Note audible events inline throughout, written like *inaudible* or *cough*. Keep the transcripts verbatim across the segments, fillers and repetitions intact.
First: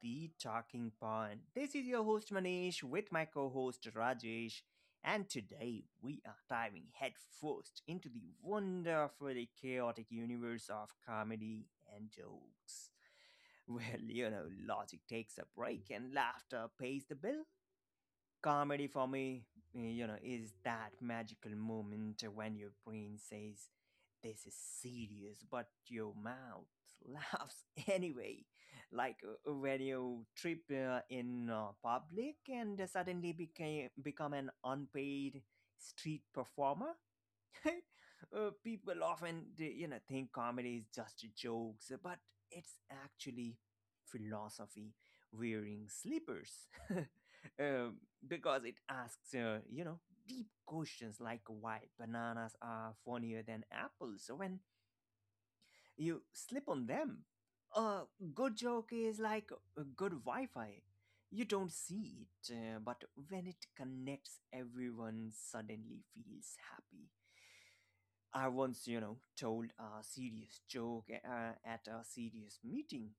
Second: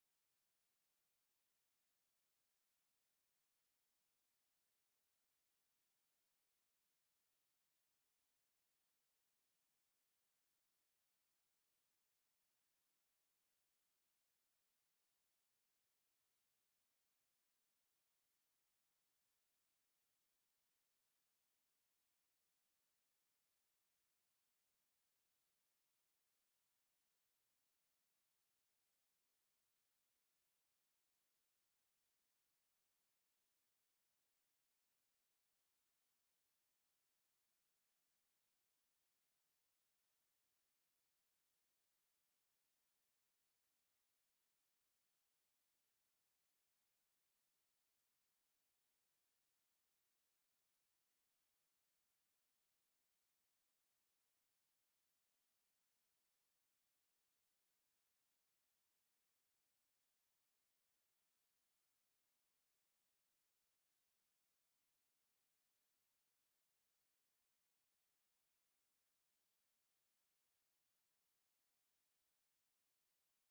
The Talking Pond. This is your host Manish with my co host Rajesh, and today we are diving headfirst into the wonderfully chaotic universe of comedy and jokes. *laughs* Well, you know, logic takes a break and laughter pays the bill. Comedy for me, you know, is that magical moment when your brain says, this is serious, but your mouth *laughs* laughs anyway. Like uh, uh, when you trip uh, in uh, public and suddenly became, become an unpaid street performer. *laughs* Uh, people often they, you know think comedy is just jokes, but it's actually philosophy wearing slippers. *laughs* Um, because it asks uh, you know deep questions like why bananas are funnier than apples when you slip on them. A good joke is like a good Wi-Fi. You don't see it, uh, but when it connects, everyone suddenly feels happy. I once, you know, told a serious joke uh, at a serious meeting,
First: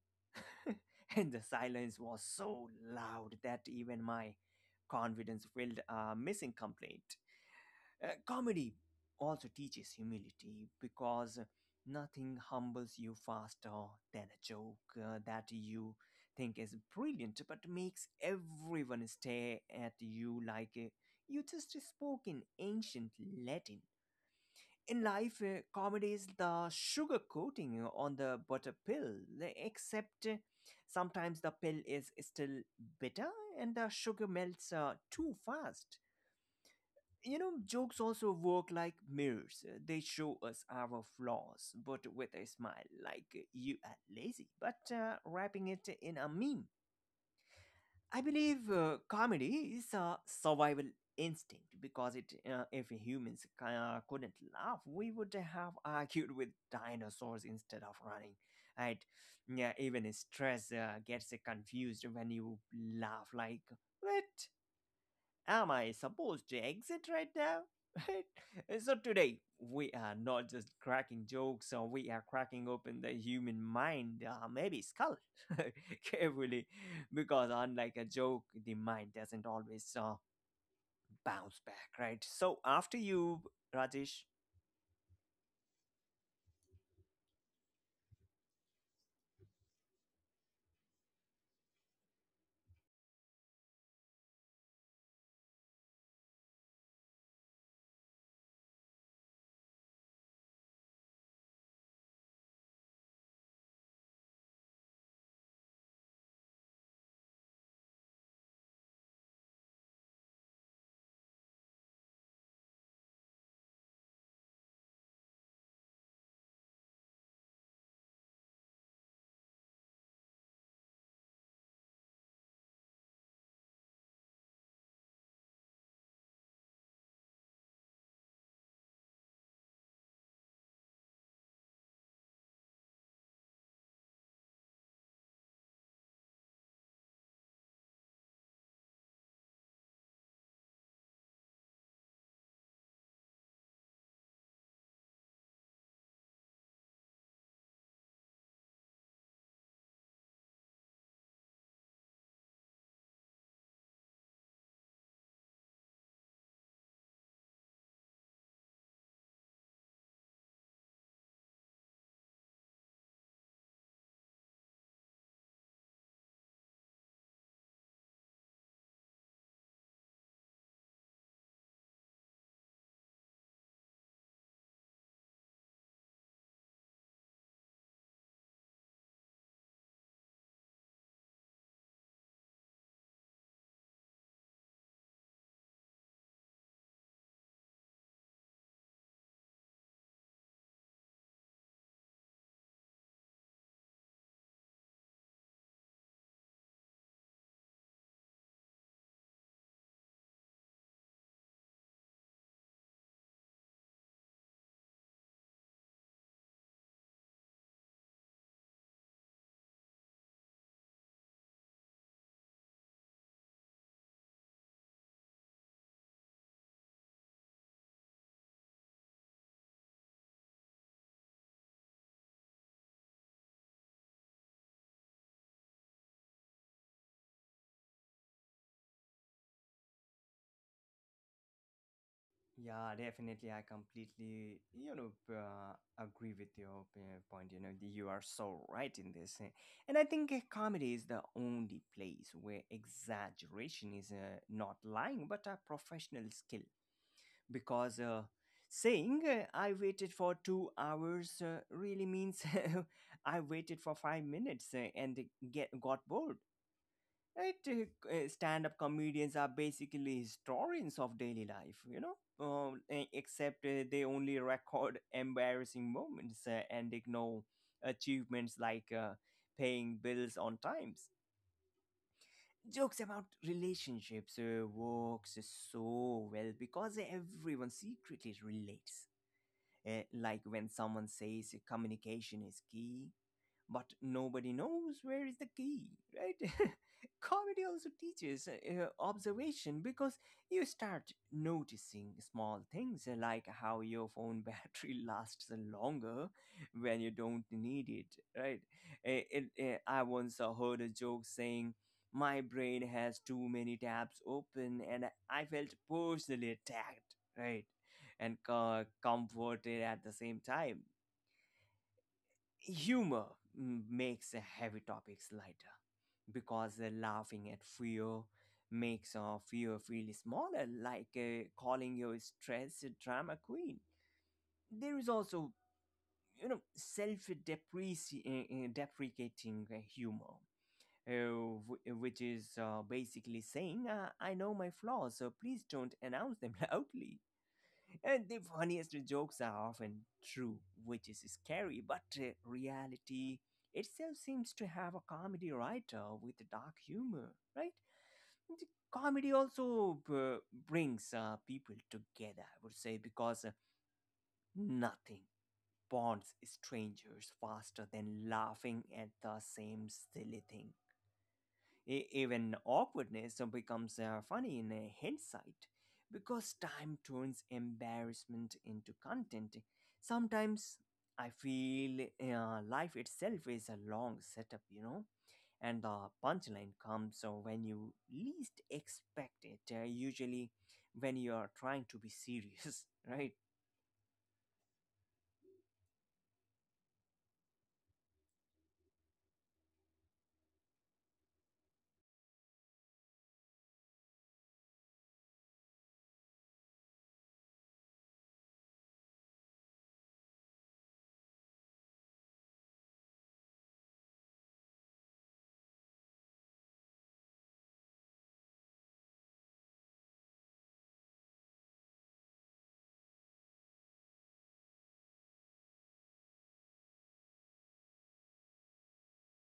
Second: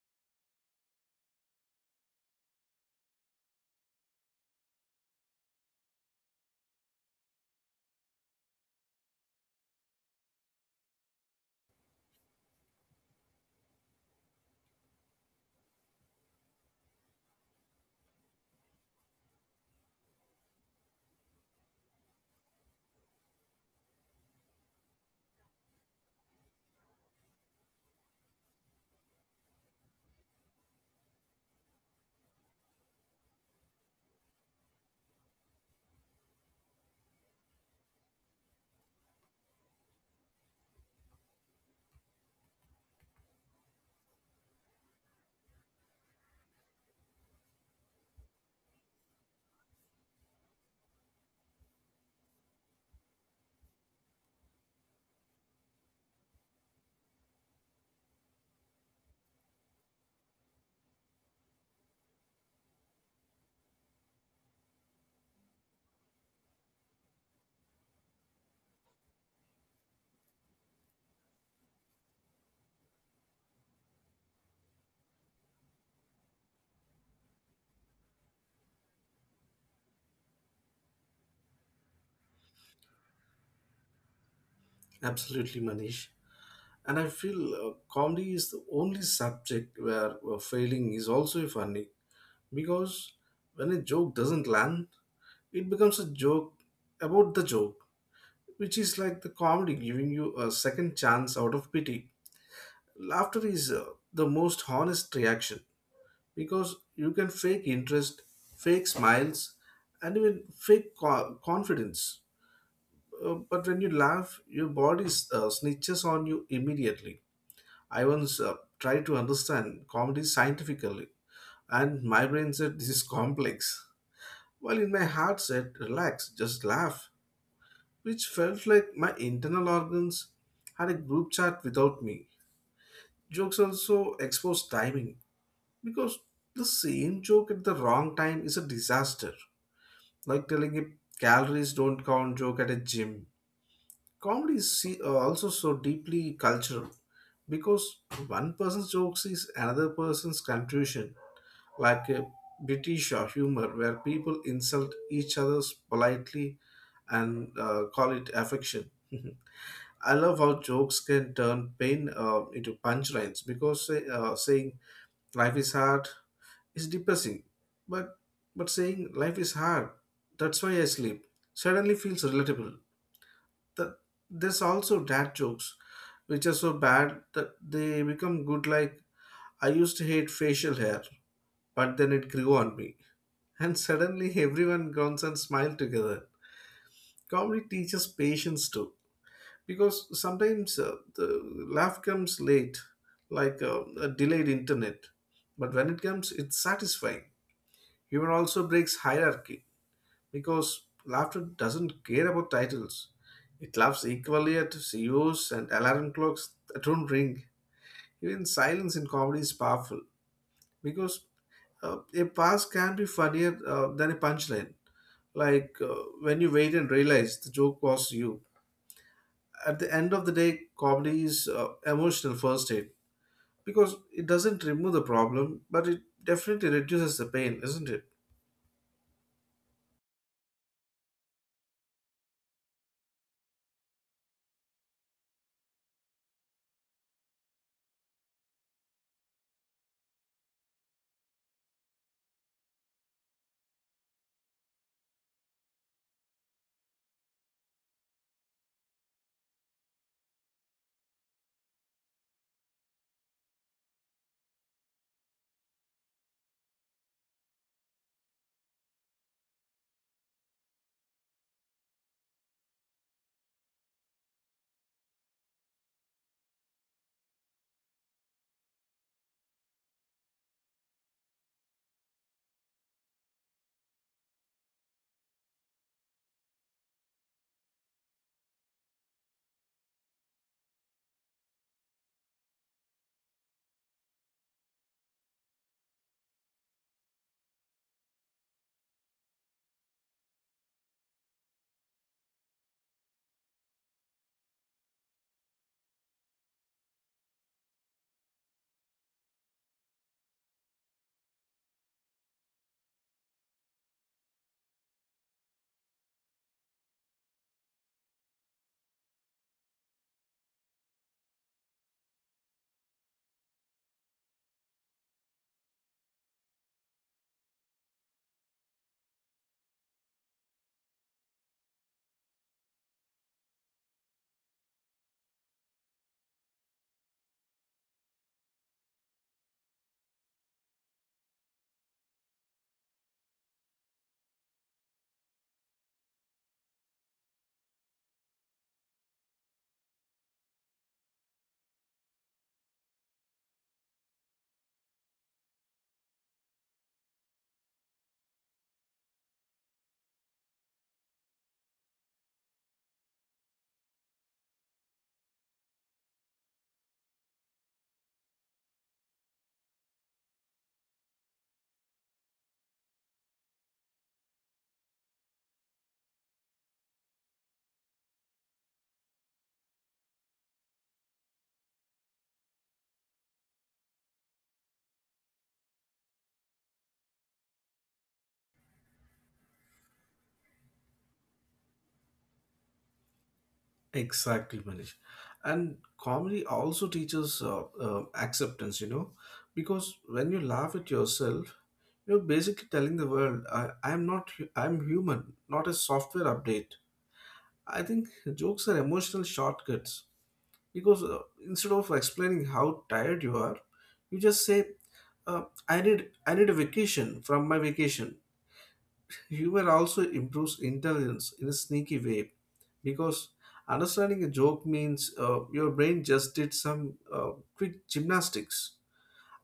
*laughs* and the silence was so loud that even my confidence filled a missing complaint. Uh, comedy also teaches humility because nothing humbles you faster than a joke uh, that you think is brilliant but makes everyone stare at you like uh, you just spoke in ancient Latin. In life, uh, comedy is the sugar coating on the butter pill, except uh, sometimes the pill is still bitter and the sugar melts uh, too fast. You know, jokes also work like mirrors. Uh, They show us our flaws, but with a smile, like uh, you are lazy, but uh, wrapping it in a meme. I believe uh, comedy is a survival instinct because it, uh, if humans c- uh, couldn't laugh, we would have *laughs* argued with dinosaurs instead of running. Right? Yeah, even stress uh, gets confused when you laugh like, what? Am I supposed to exit right now? *laughs* So today we are not just cracking jokes, uh, we are cracking open the human mind, uh, maybe skull, *laughs* carefully, because unlike a joke, the mind doesn't always uh, bounce back, right? So after you, Rajesh. Absolutely, Manish. And I feel uh, comedy is the only subject where uh, failing is also funny because when a joke doesn't land, it becomes a joke about the joke, which is like the comedy giving you a second chance out of pity. Laughter is uh, the most honest reaction because you can fake interest, fake smiles, and even fake co- confidence. Uh, but when you laugh, your body uh, snitches on you immediately. I once uh, tried to understand comedy scientifically, and my brain said this is complex, while in my heart said relax, just laugh, which felt like my internal organs had a group chat without me. Jokes also expose timing because the same joke at the wrong time is a disaster, like telling a calories don't count joke at a gym. Comedy is see- uh, also so deeply cultural because one person's jokes is another person's contribution, like a British uh, humor where people insult each other's politely and uh, call it affection. *laughs* I love how jokes can turn pain uh, into punchlines because say, uh, saying life is hard is depressing, but but saying life is hard, that's why I sleep, suddenly feels relatable. That There's also dad jokes, which are so bad that they become good. Like I used to hate facial hair, but then it grew on me, and suddenly everyone grunts and smiles together. Comedy teaches patience too, because sometimes uh, the laugh comes late, like uh, a delayed internet. But when it comes, it's satisfying. Humor also breaks hierarchy, because laughter doesn't care about titles. It laughs equally at C E Os and alarm clocks that don't ring. Even silence in comedy is powerful, because Uh, a pass can be funnier uh, than a punchline, like uh, when you wait and realize the joke was you. At the end of the day, comedy is uh, emotional first aid because it doesn't remove the problem, but it definitely reduces the pain, isn't it? Yeah, definitely. I completely, you know, uh, agree with your uh, point. You know, the- you are so right in this, eh. And I think uh, comedy is the only place where exaggeration is uh, not lying, but a professional skill. Because uh, saying uh, "I waited for two hours" uh, really means *laughs* I waited for five minutes uh, and get got bored. Right, uh, uh, stand-up comedians are basically historians of daily life, you know, uh, e- except uh, they only record *laughs* embarrassing moments uh, and ignore achievements like uh, paying bills on times. Jokes about relationships uh, works so well because everyone secretly relates. Uh, like when someone says communication is key, but nobody knows where is the key, right? *laughs* Comedy also teaches uh, observation because you start noticing small things uh, like how your phone battery *laughs* lasts longer when you don't need it, right? Eh, it- eh, I once uh, heard a joke saying, my brain has too many tabs open, and I felt personally attacked, right? And co- comforted at the same time. Humor mm, makes the heavy topics lighter because the laughing at fear makes our fear feel smaller, like uh, calling your stress a drama queen. There is also, you know, self deprecating uh, humor, uh, wh- which is uh, basically saying, uh, I know my flaws, so please don't announce them *laughs* loudly. And the funniest jokes are often true, which is scary, but uh, reality itself seems to have a comedy writer with dark humor, right? The Comedy also uh, brings uh, people together, I would say, because uh, nothing bonds strangers faster than laughing at the same silly thing. E- even awkwardness becomes uh, funny in uh, hindsight because time turns embarrassment into content. Sometimes I feel uh, life itself is a long setup, you know, and the punchline comes uh, when you least expect it, uh, usually when you are trying to be serious, *laughs* right? Exactly, Manish. And comedy also teaches uh, uh, acceptance, you know, because when you laugh at yourself, you're basically telling the world, I, I'm not, hu- I'm human, not a software update. I think jokes are emotional shortcuts because uh, instead of explaining how tired you are, you just say, uh, "I need I need a vacation from my vacation." Humor also improves intelligence in a sneaky way because understanding a joke means uh, your brain just did some uh, quick gymnastics.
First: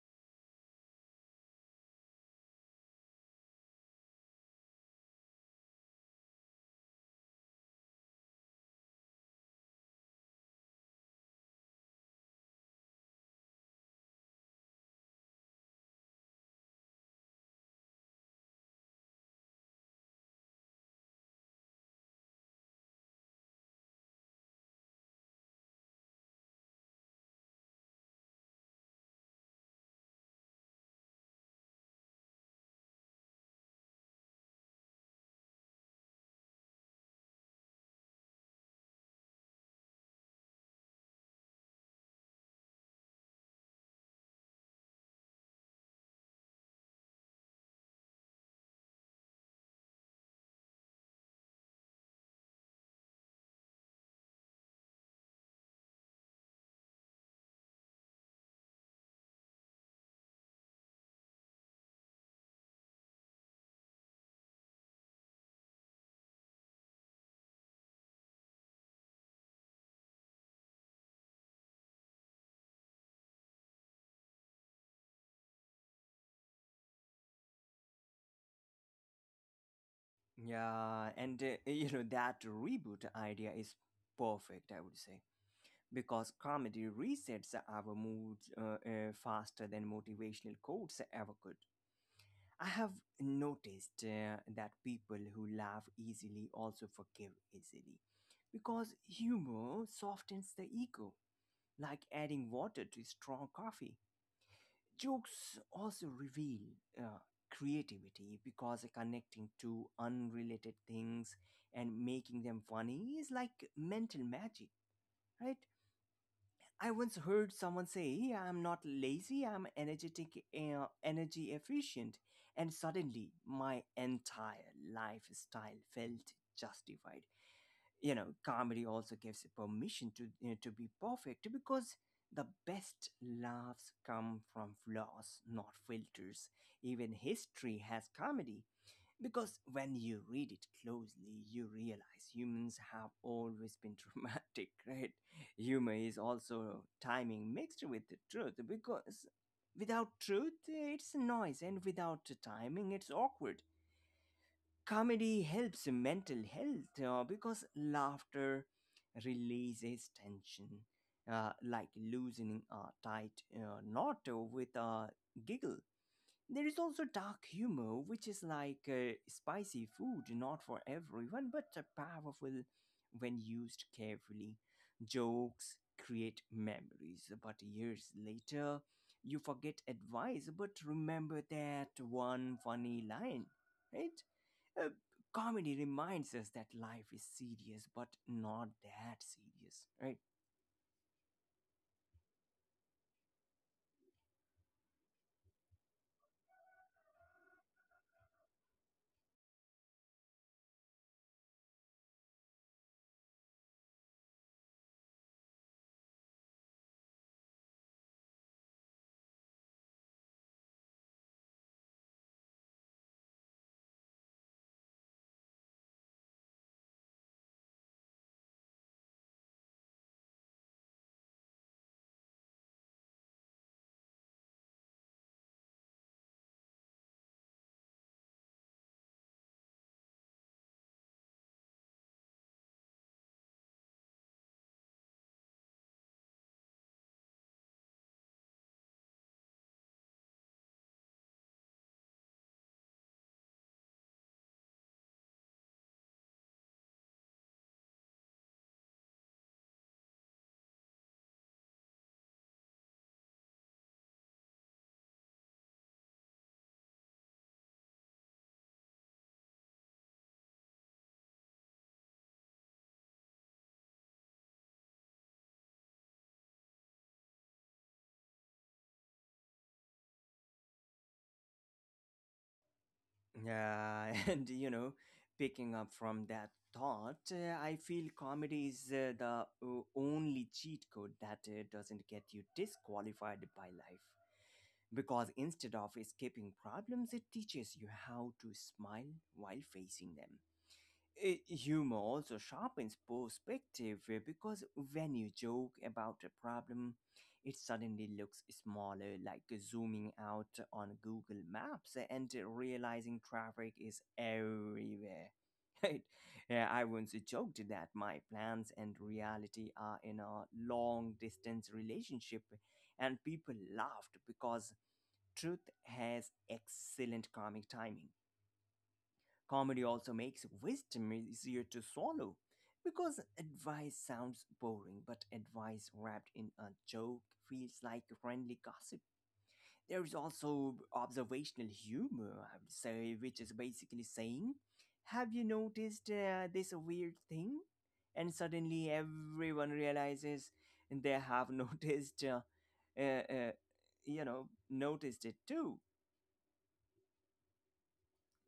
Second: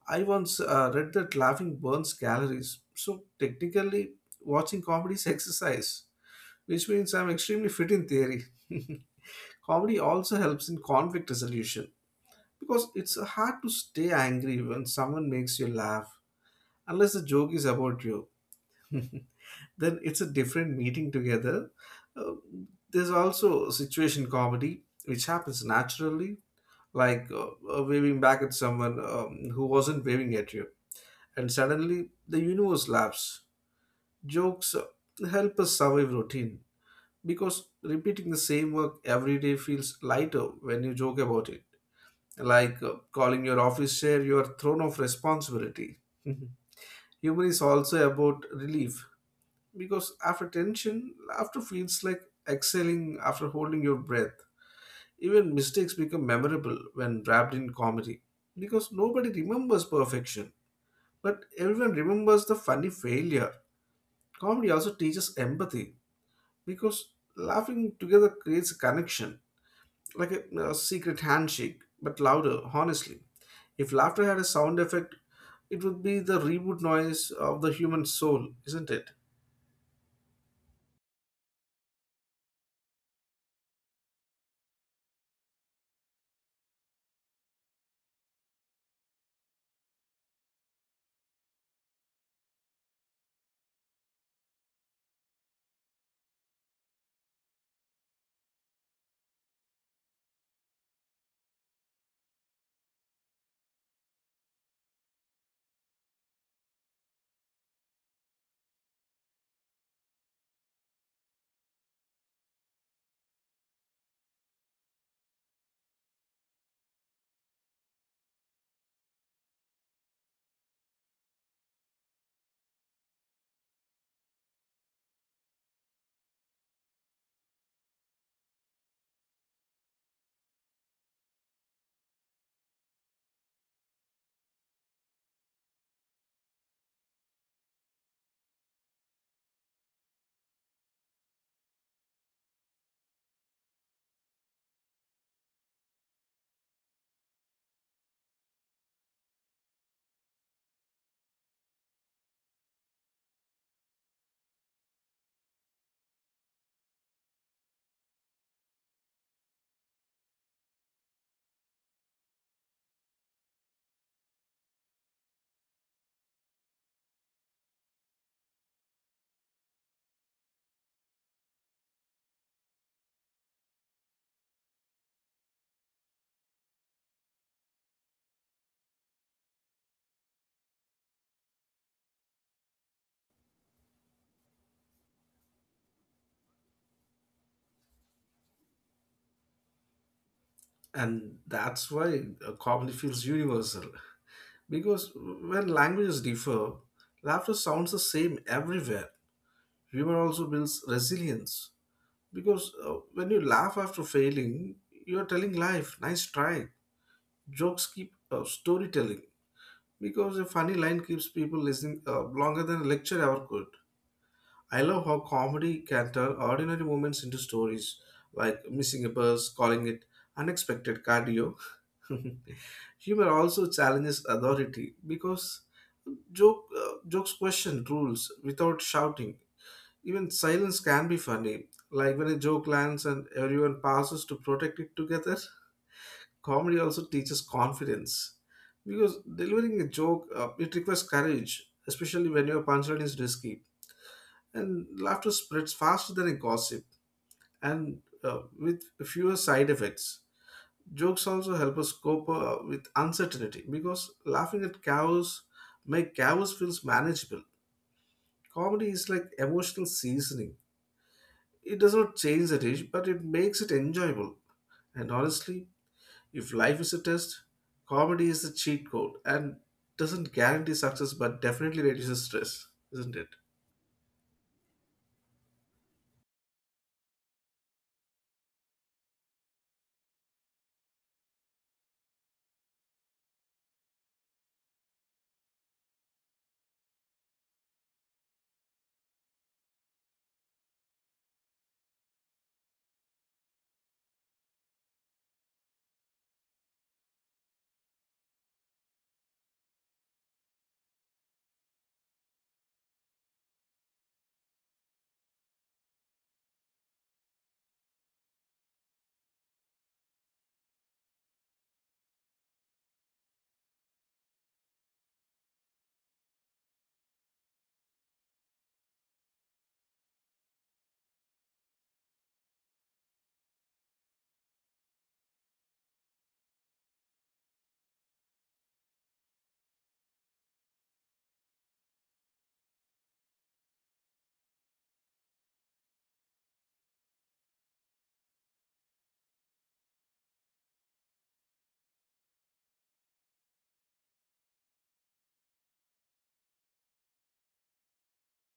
I once uh, read that laughing burns calories, so technically, watching comedy is *laughs* exercise, which means I'm extremely fit in theory. *laughs* Comedy also helps in conflict resolution because it's hard to stay angry when someone makes you laugh unless the joke is about you. *laughs* Then it's a different meeting together. Uh, there's also situation comedy which happens naturally, like uh, uh, waving back at someone um, who wasn't waving at you, and suddenly the universe laughs. Jokes uh, help us survive routine because repeating the same work every day feels lighter when you joke about it, like uh, calling your office chair your throne of responsibility. *laughs* Humor is also about relief because after tension, laughter feels like exhaling after holding your breath. Even mistakes become memorable when wrapped in comedy because nobody remembers perfection, but everyone remembers the funny failure. Comedy also teaches empathy because laughing together creates a connection, like a, a secret handshake, but louder, honestly. If laughter had a sound effect, it would be the reboot noise of the human soul, isn't it? Yeah, and uh, you know, that reboot idea is perfect, I would say, because comedy resets our moods uh, uh, faster than motivational quotes ever could. I have noticed uh, that people who laugh easily also forgive easily because humor softens the ego, like adding water to strong coffee. Jokes also reveal uh, creativity because connecting two unrelated things and making them funny is like mental magic, right? I once heard someone say, I'm not lazy, I'm energetic, uh, energy efficient. And suddenly, my entire lifestyle felt justified. You know, comedy also gives permission to, you know, to be perfect because the best laughs come from flaws, not filters. Even history has comedy because when you read it closely, you realize humans have always been dramatic, *laughs* right? Humor is also timing mixed with the truth because without truth, it's noise, and without the timing, it's awkward. Comedy helps mental health uh, because laughter releases tension, uh, like loosening a tight uh, knot with a giggle. There is also dark humor, which is like uh, spicy food, not for everyone, but uh, powerful when used carefully. Jokes create memories, but years later, you forget advice but remember that one funny line, right? Uh, Comedy reminds us that life is serious, but not that serious, right? And that's why uh, comedy feels universal. Because when languages differ, laughter sounds the same everywhere. Humor also builds resilience. Because uh, when you laugh after failing, you're telling life, nice try. Jokes keep uh, storytelling, because a funny line keeps people listening uh, longer than a lecture ever could. I love how comedy can turn ordinary moments into stories, like missing a bus, calling it unexpected cardio. *laughs* Humor also challenges authority because joke uh, jokes question rules without shouting. Even silence can be funny, like when a joke lands and everyone passes to protect it together. *laughs* Comedy also teaches confidence because delivering a joke uh, it requires courage, especially when your punchline is risky, and laughter spreads faster than a gossip, and uh, with fewer side effects. Jokes also help us cope uh, with uncertainty because laughing at chaos make chaos feels manageable. Comedy is like emotional seasoning. It does not change the dish, but it makes it enjoyable. And honestly, if life is a test, comedy is the cheat code, and doesn't guarantee success but definitely reduces stress, isn't it? Yeah, *laughs* and you know, picking up from that thought, uh, I feel comedy is uh, the o- only cheat code that uh, doesn't get you disqualified by life. Because instead of escaping problems, it teaches you how to smile while facing them. Eh, humor also sharpens perspective, eh, because when you joke about a problem, it suddenly looks smaller, like zooming out on Google Maps, eh, and realizing traffic is everywhere. *laughs* Right? Yeah, I once joked that my plans and reality are in a long distance relationship, and people laughed because truth has excellent comic timing. Comedy also makes wisdom easier to swallow because advice sounds boring, but advice wrapped in a joke feels like friendly gossip. There is also observational humor, I would say, which is basically saying, have you noticed uh, this weird thing? And suddenly everyone realizes they have *laughs* noticed, uh, uh, uh, you know, noticed it too.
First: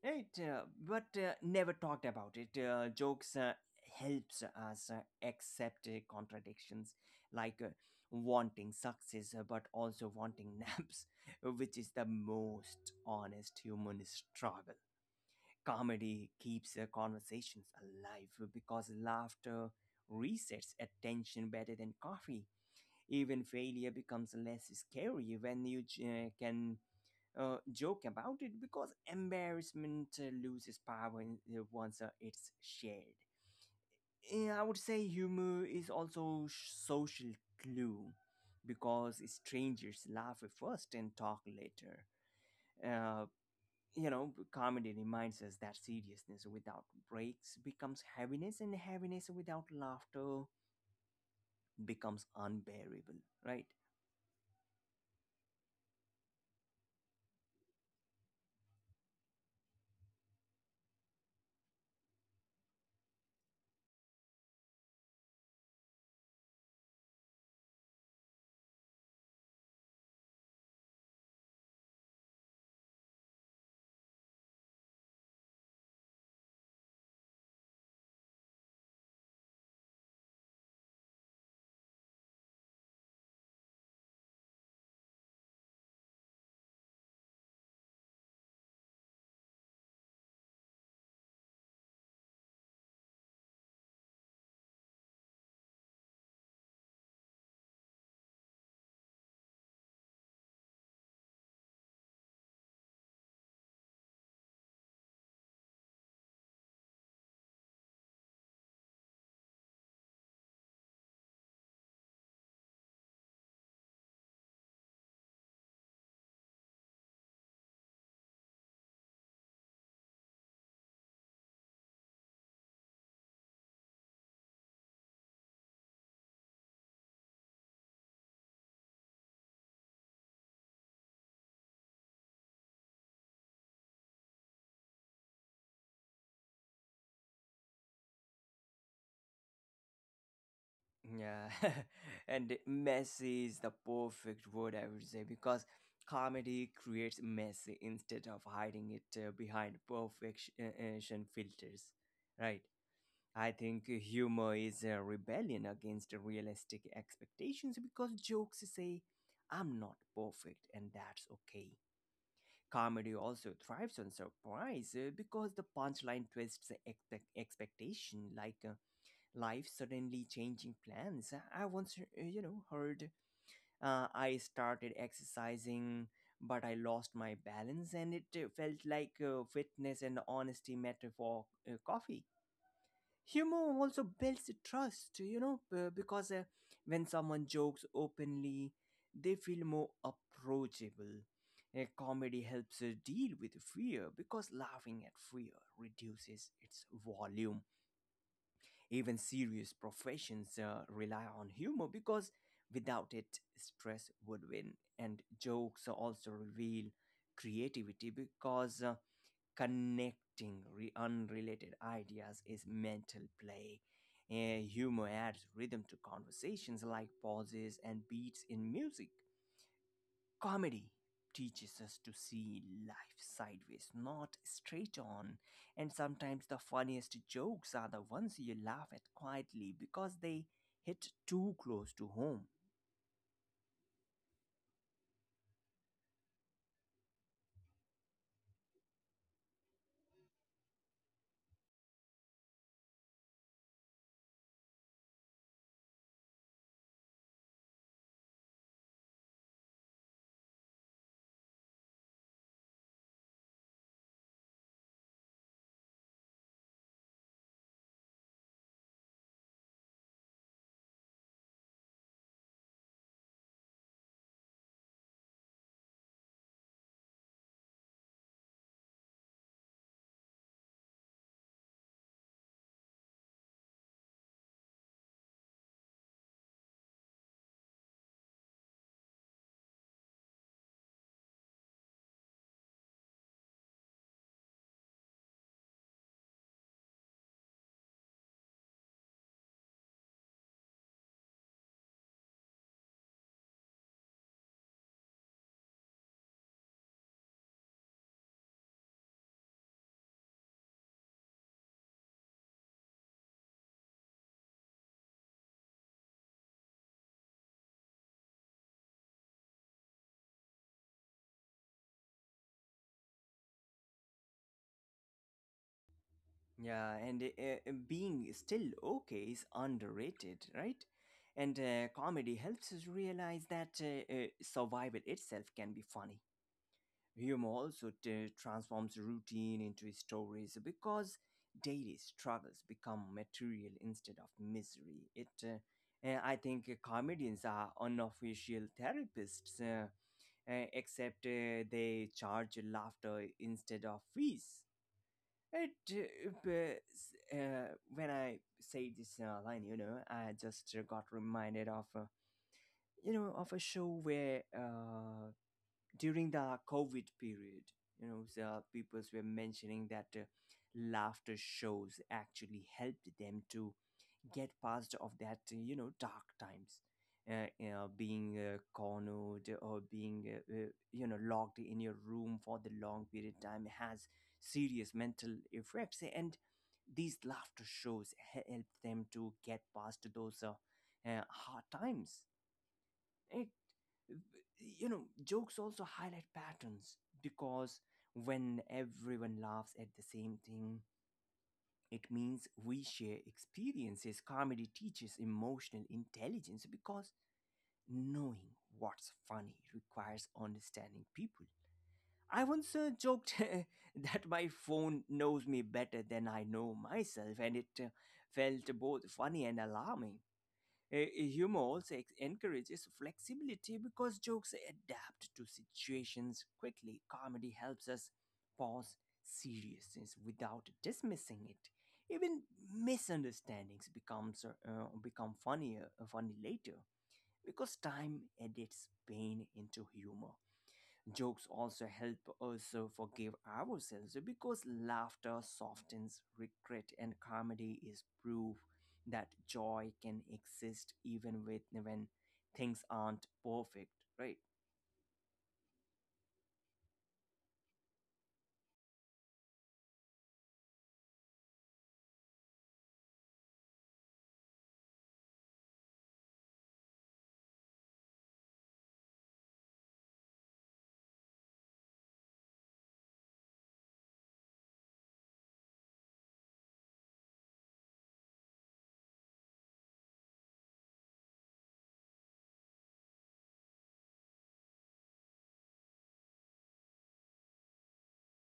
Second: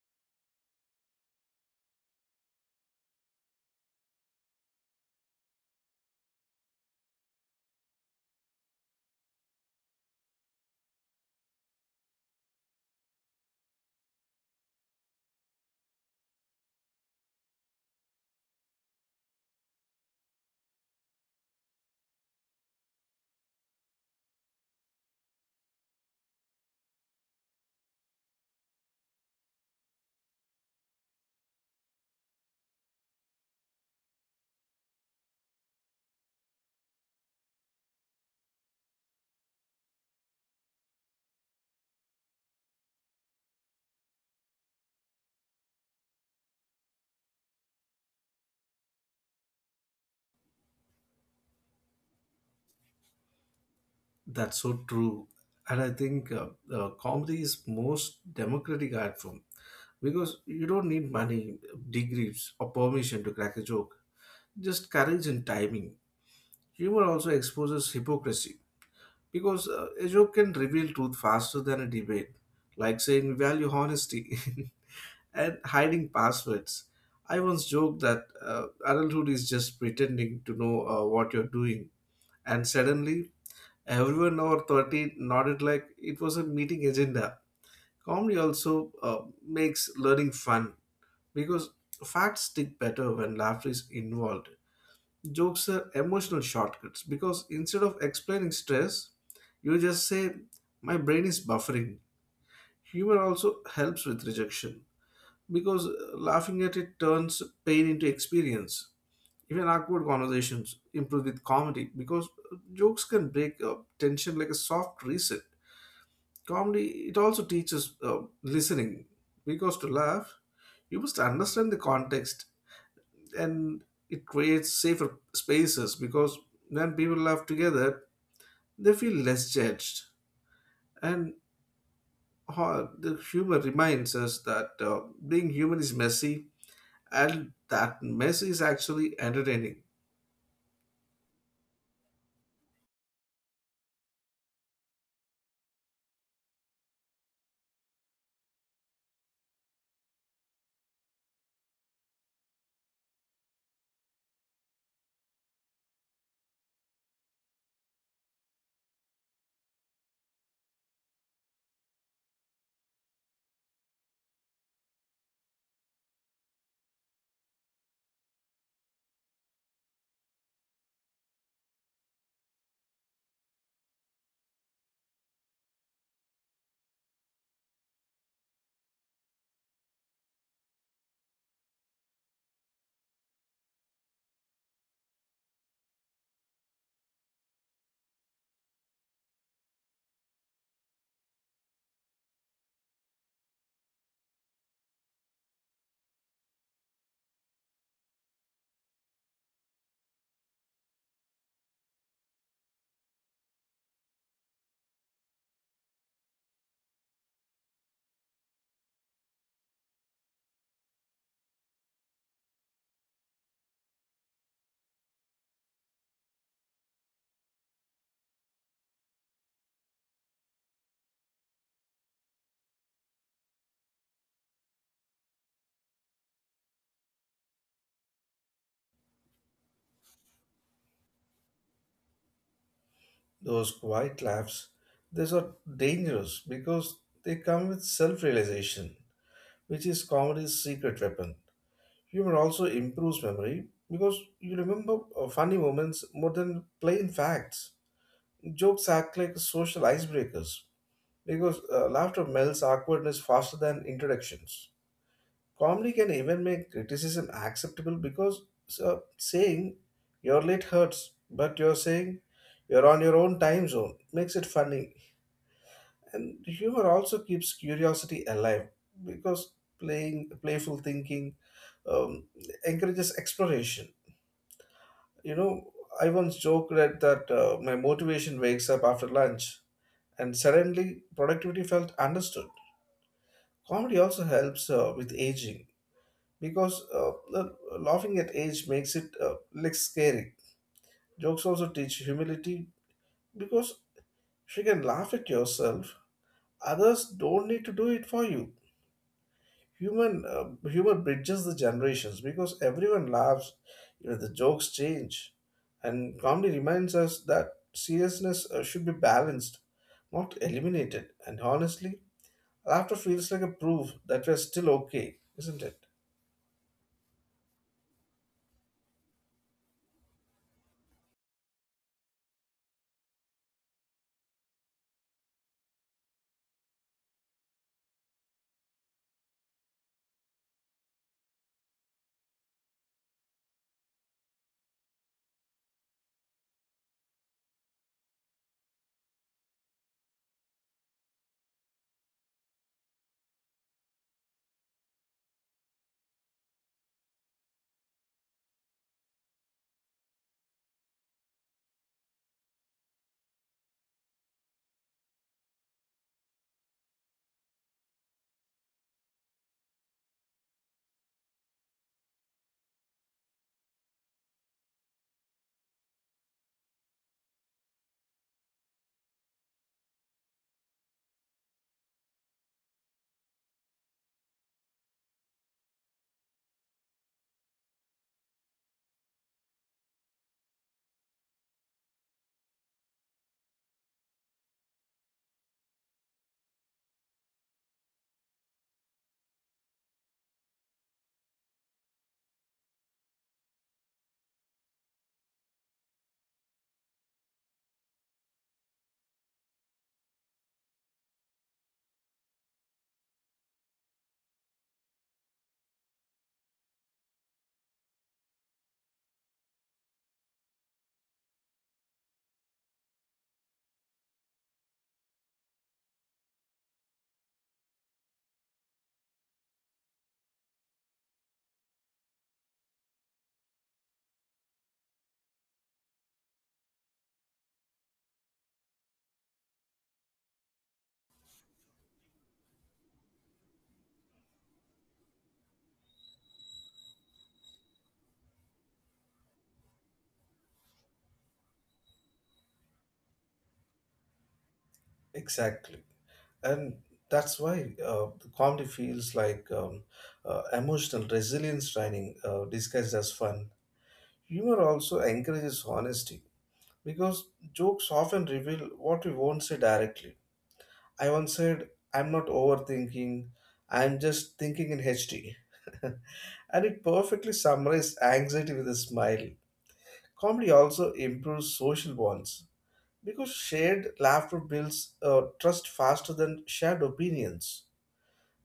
Right, uh, but uh, never talked about it. Uh, jokes uh, helps us uh, accept uh, contradictions, like uh, wanting success uh, but also wanting naps, *laughs* which is the most honest human struggle. Comedy keeps uh, conversations alive because laughter resets attention better than coffee. Even failure becomes less scary when you j- uh, can uh, joke about it because embarrassment uh, loses power in- uh, once uh, it's shared. Eh, I would say humor is also sh- social glue because strangers laugh first and talk later. Uh, you know, Comedy reminds us that seriousness without breaks becomes heaviness, and heaviness without laughter becomes unbearable, right? That's so true. And I think uh, uh, comedy is most democratic art form because you don't need money, degrees, or permission to crack a joke. Just courage and timing. Humor also exposes hypocrisy because uh, a joke can reveal truth faster than a debate, like saying we value honesty *laughs* and hiding passwords. I once joked that uh, adulthood is just pretending to know uh, what you're doing, and suddenly everyone over thirty nodded like it was a meeting agenda. Comedy also uh, makes learning fun because facts stick better when laughter is involved. Jokes are emotional shortcuts because instead of explaining stress, you just say, my brain is buffering. Humor also helps with rejection because uh, laughing at it turns pain into experience. Even awkward conversations improve with comedy because uh, jokes can break up tension like a soft reset. Comedy it also teaches uh, listening, because to laugh you must understand the context, and it creates safer spaces because when people laugh together they feel less judged, and ho- the humor reminds us that uh, being human is messy. And that mess is actually entertaining. Yeah, *laughs* and messy is the perfect word, I would say, because comedy creates mess instead of hiding it uh, behind perfection uh, uh, filters, right? I think humor is a rebellion against realistic expectations because jokes say, I'm not perfect, and that's okay. Comedy also thrives on surprise uh, because the punchline twists the expect- expectation, like uh, life suddenly changing plans. I once, uh, you know, heard, uh, I started exercising, but I lost my balance, and it uh, felt like uh, fitness and honesty matter for uh, coffee. Humor also builds trust, you know, b- because uh, when someone jokes openly, they feel more approachable. Uh, comedy helps uh, deal with fear because laughing at fear reduces its volume. Even serious professions uh, rely on humor because without it, stress would win. And jokes also reveal creativity because uh, connecting re- unrelated ideas is mental play. Eh, humor adds rhythm to conversations like pauses and beats in music. Comedy teaches us to see life sideways, not straight on. And sometimes the funniest jokes are the ones you laugh at quietly because they hit too close to home. Those quiet laughs, these are dangerous because they come with self realization, which is comedy's secret weapon. Humor also improves memory because you remember uh, funny moments more than plain facts. Jokes act like social icebreakers because uh, laughter melts awkwardness faster than introductions. Comedy can even make criticism acceptable because so, saying you're late hurts, but you're saying you're on your own time zone makes it funny. And humor also keeps curiosity alive because playing, playful thinking um, encourages exploration. You know, I once joked at that uh, my motivation wakes up after lunch, and suddenly productivity felt understood. Comedy also helps uh, with aging because uh, the- laughing at age makes it uh, like scary. Jokes also teach humility because you can laugh at yourself. Others don't need to do it for you. Human uh, Humor bridges the generations because everyone laughs. Even the jokes change, and comedy reminds us that seriousness uh, should be balanced, not eliminated. And honestly, laughter feels like a proof that we're still okay, isn't it? Yeah, and uh, uh, being still okay is underrated, right? And uh, comedy helps us realize that uh, uh, survival itself can be funny. Humor also t- transforms routine into stories because daily struggles become material instead of misery. It, uh, uh, I think, uh, comedians are unofficial therapists, uh, uh, except uh, they charge laughter instead of fees. It, uh, b- s- uh, when I say this uh, line, you know, I just uh, got reminded of, uh, you know, of a show where uh, during the COVID period, you know, the people were mentioning that uh, laughter shows actually helped them to get past of that, uh, you know, dark times. Uh, you know, being uh, cornered or being, uh, uh, you know, locked in your room for the long period time has serious mental effects. And these laughter shows he- help them to get past those uh, uh, hard times. You know jokes also highlight patterns because when everyone laughs at the same thing, it means we share experiences. Comedy teaches emotional intelligence because knowing what's funny requires understanding people. I once uh, joked *laughs* that my phone knows me better than I know myself, and it uh, felt both funny and alarming. Eh, eh, Humor also ex- encourages flexibility because jokes adapt to situations quickly. Comedy helps us pause seriousness without dismissing it. Even misunderstandings becomes uh, uh, become funnier uh, funny later because time edits pain into humor. Jokes also help us uh, forgive ourselves because laughter softens regret, and comedy is proof that joy can exist even with when things aren't perfect, right? Exactly. And that's why uh, comedy feels like um, uh, emotional resilience training uh, disguised as fun. Humor also encourages honesty because jokes often reveal what we won't say directly. I once said, I'm not overthinking, I'm just thinking in H D. *laughs* And it perfectly summarized anxiety with a smile. Comedy also improves social bonds because shared laughter builds uh, trust faster than shared opinions.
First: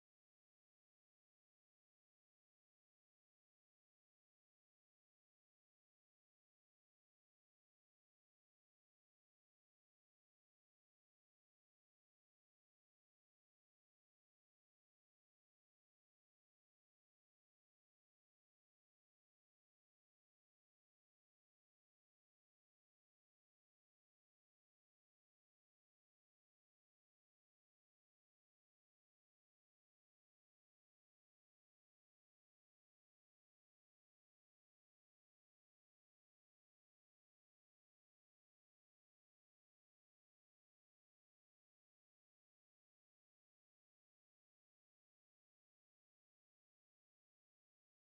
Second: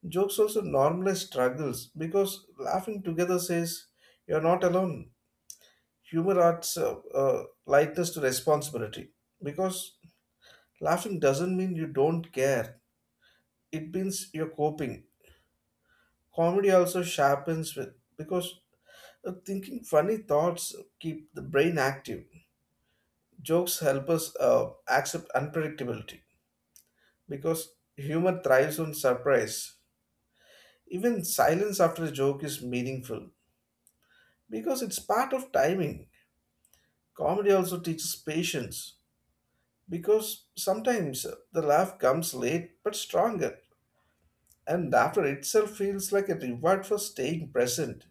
Jokes also normalize struggles because laughing together says you're not alone. Humor adds uh, uh, lightness to responsibility because laughing doesn't mean you don't care, it means you're coping. Comedy also sharpens with because uh, thinking funny thoughts keep the brain active. Jokes help us uh, accept unpredictability because humor thrives on surprise. Even silence after a joke is meaningful because it's part of timing. Comedy also teaches patience because sometimes uh, the laugh comes late but stronger, and laughter itself feels like a reward for staying present,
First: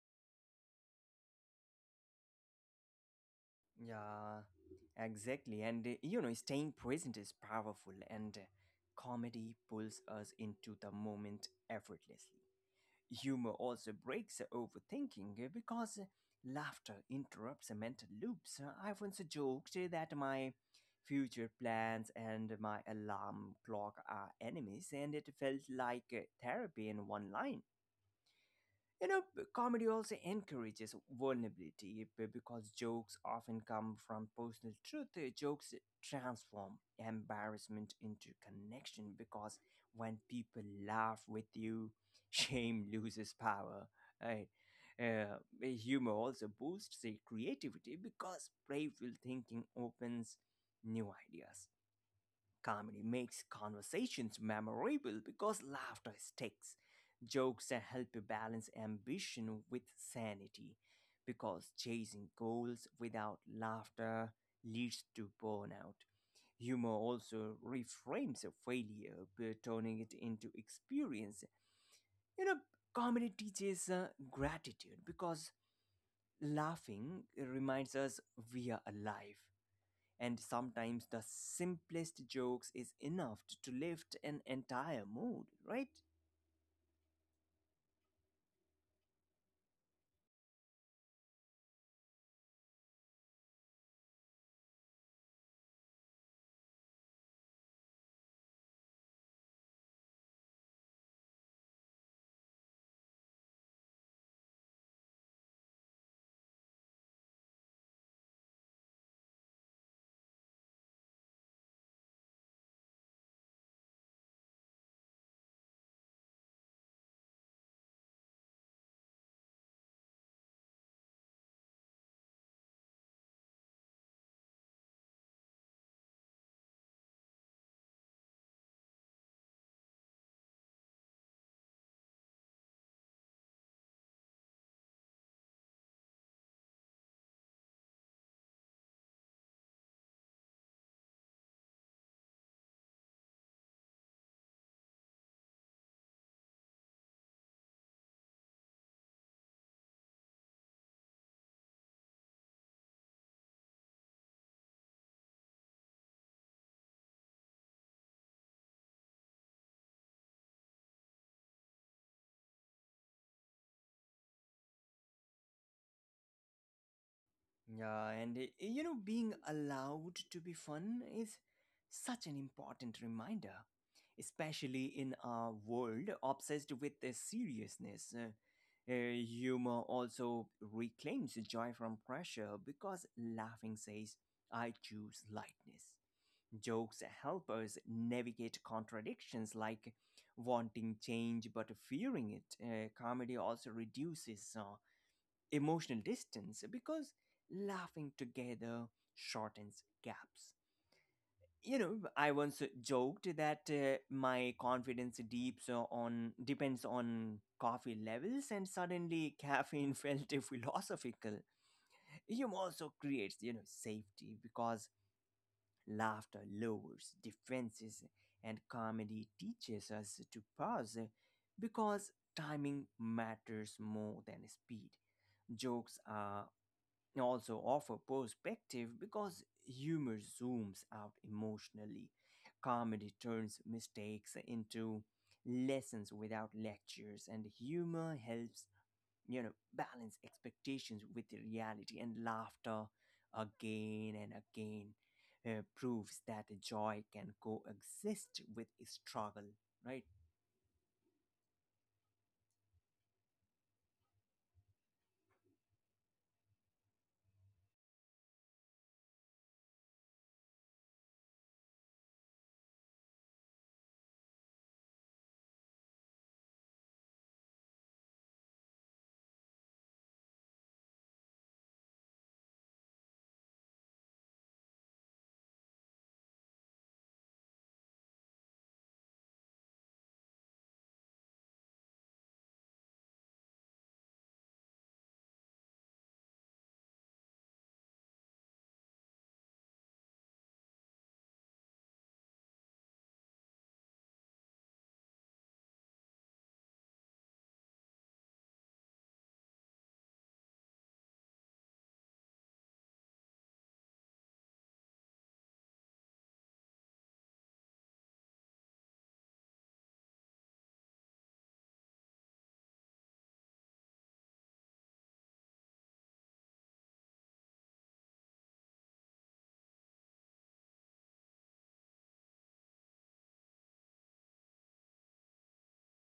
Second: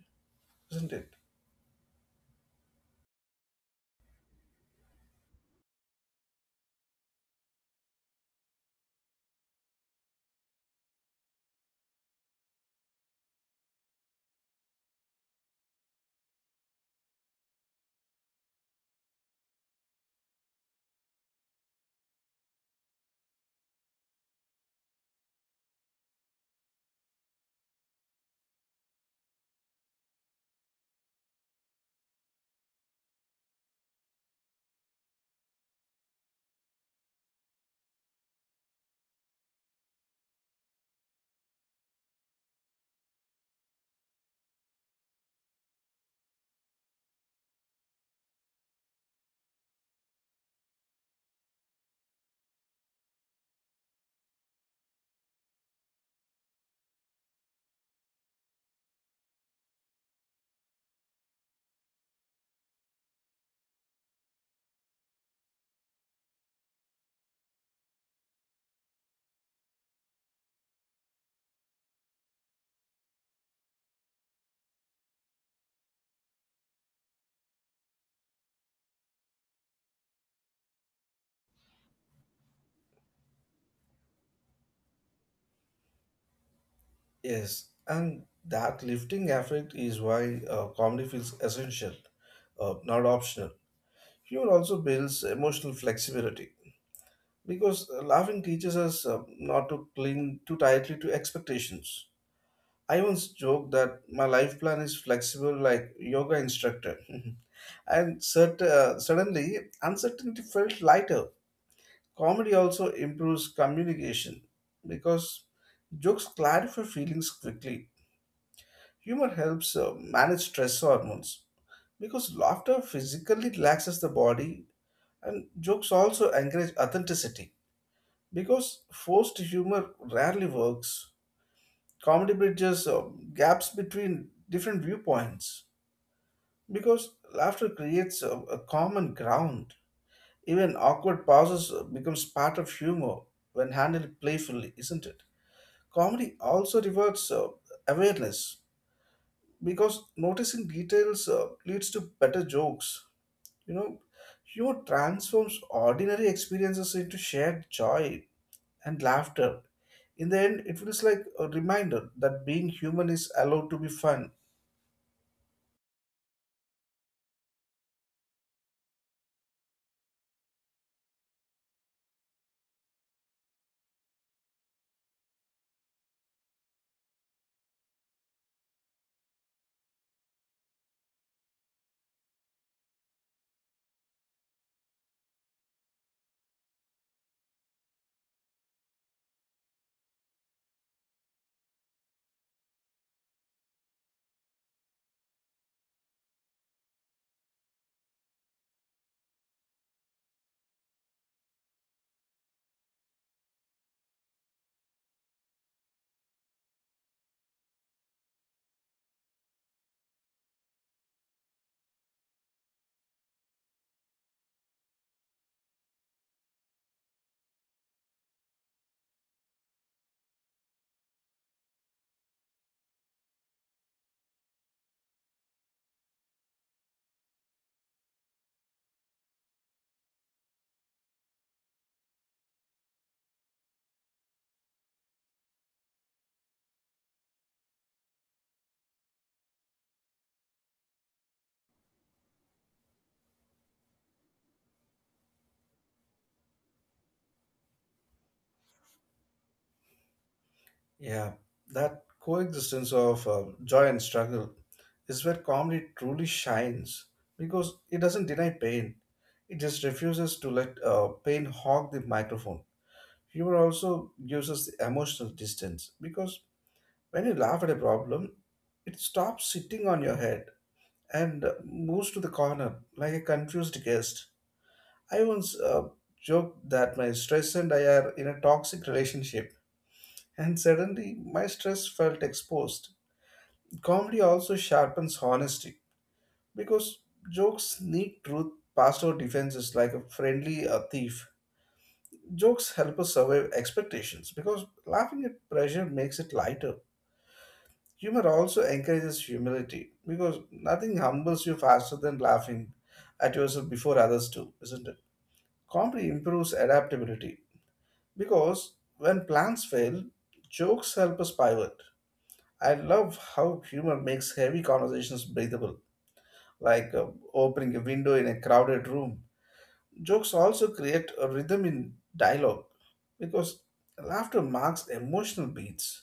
isn't it? Yeah, exactly. And uh, you know, staying present is powerful, and uh, comedy pulls us into the moment effortlessly. Humor also breaks the overthinking uh, because uh, laughter interrupts the mental loops. Uh, I once joked uh, that my future plans and my alarm clock are enemies, and it felt like uh, therapy in one line. You know, b- comedy also encourages vulnerability eh, b- because jokes often come from personal truth. Uh, Jokes transform embarrassment into connection because when people laugh with you, *laughs* shame loses power. Right? Uh, eh, Humor also boosts the creativity because playful thinking opens new ideas. Comedy makes conversations memorable because laughter sticks. Jokes that help you balance ambition with sanity because chasing goals without laughter leads to burnout. Humor also reframes a failure by turning it into experience. You know, Comedy teaches uh, gratitude because laughing reminds us we are alive. And sometimes the simplest jokes is enough t- to lift an entire mood, right? Yes, and that lifting effect is why uh, comedy feels essential, uh, not optional. Humor also builds emotional flexibility because uh, laughing teaches us uh, not to cling too tightly to expectations. I once joked that my life plan is flexible like yoga instructor *laughs* and cert- uh, suddenly uncertainty felt lighter. Comedy also improves communication because jokes clarify feelings quickly. Humor helps uh, manage stress hormones because laughter physically relaxes the body, and jokes also encourage authenticity because forced humor rarely works. Comedy bridges uh, gaps between different viewpoints because laughter creates a a common ground. Even awkward pauses becomes part of humor when handled playfully, isn't it? Comedy also rewards uh, awareness because noticing details uh, leads to better jokes. You know, humor transforms ordinary experiences into shared joy and laughter. In the end, it feels like a reminder that being human is allowed to be fun. Yeah, and uh, you know, being allowed to be fun is such an important reminder, especially in a world obsessed with the seriousness. Uh, uh, humor also reclaims joy from pressure because laughing says, "I choose lightness." Jokes help us navigate contradictions like wanting change but fearing it. Uh, comedy also reduces uh, emotional distance because laughing together shortens gaps. You know, I once joked that uh, my confidence deeps uh, on depends on coffee levels, and suddenly caffeine *laughs* felt philosophical. Humor also creates, you know, safety because laughter lowers defenses, and comedy teaches us to pause because timing matters more than speed. Jokes are also offer perspective because humor zooms out emotionally. Comedy turns mistakes into lessons without lectures, and humor helps you know balance expectations with the reality, and laughter again and again uh, proves that joy can coexist with struggle, right? Yeah, that coexistence of uh, joy and struggle is where comedy truly shines because it doesn't deny pain. It just refuses to let uh, pain hog the microphone. Humor also gives us the emotional distance because when you laugh at a problem, it stops sitting on your head and uh, moves to the corner like a confused guest. I once uh, joked that my stress and I are in a toxic relationship, and suddenly my stress felt exposed. Comedy also sharpens honesty because jokes sneak truth past our defenses like a friendly uh, thief. Jokes help us survive expectations because laughing at pressure makes it lighter. Humor also encourages humility because nothing humbles you faster than laughing at yourself before others do, isn't it? Comedy improves adaptability because when plans fail, jokes help us pivot. I love how humor makes heavy conversations breathable like uh, opening a window in a crowded room. Jokes also create a rhythm in dialogue because laughter marks emotional beats.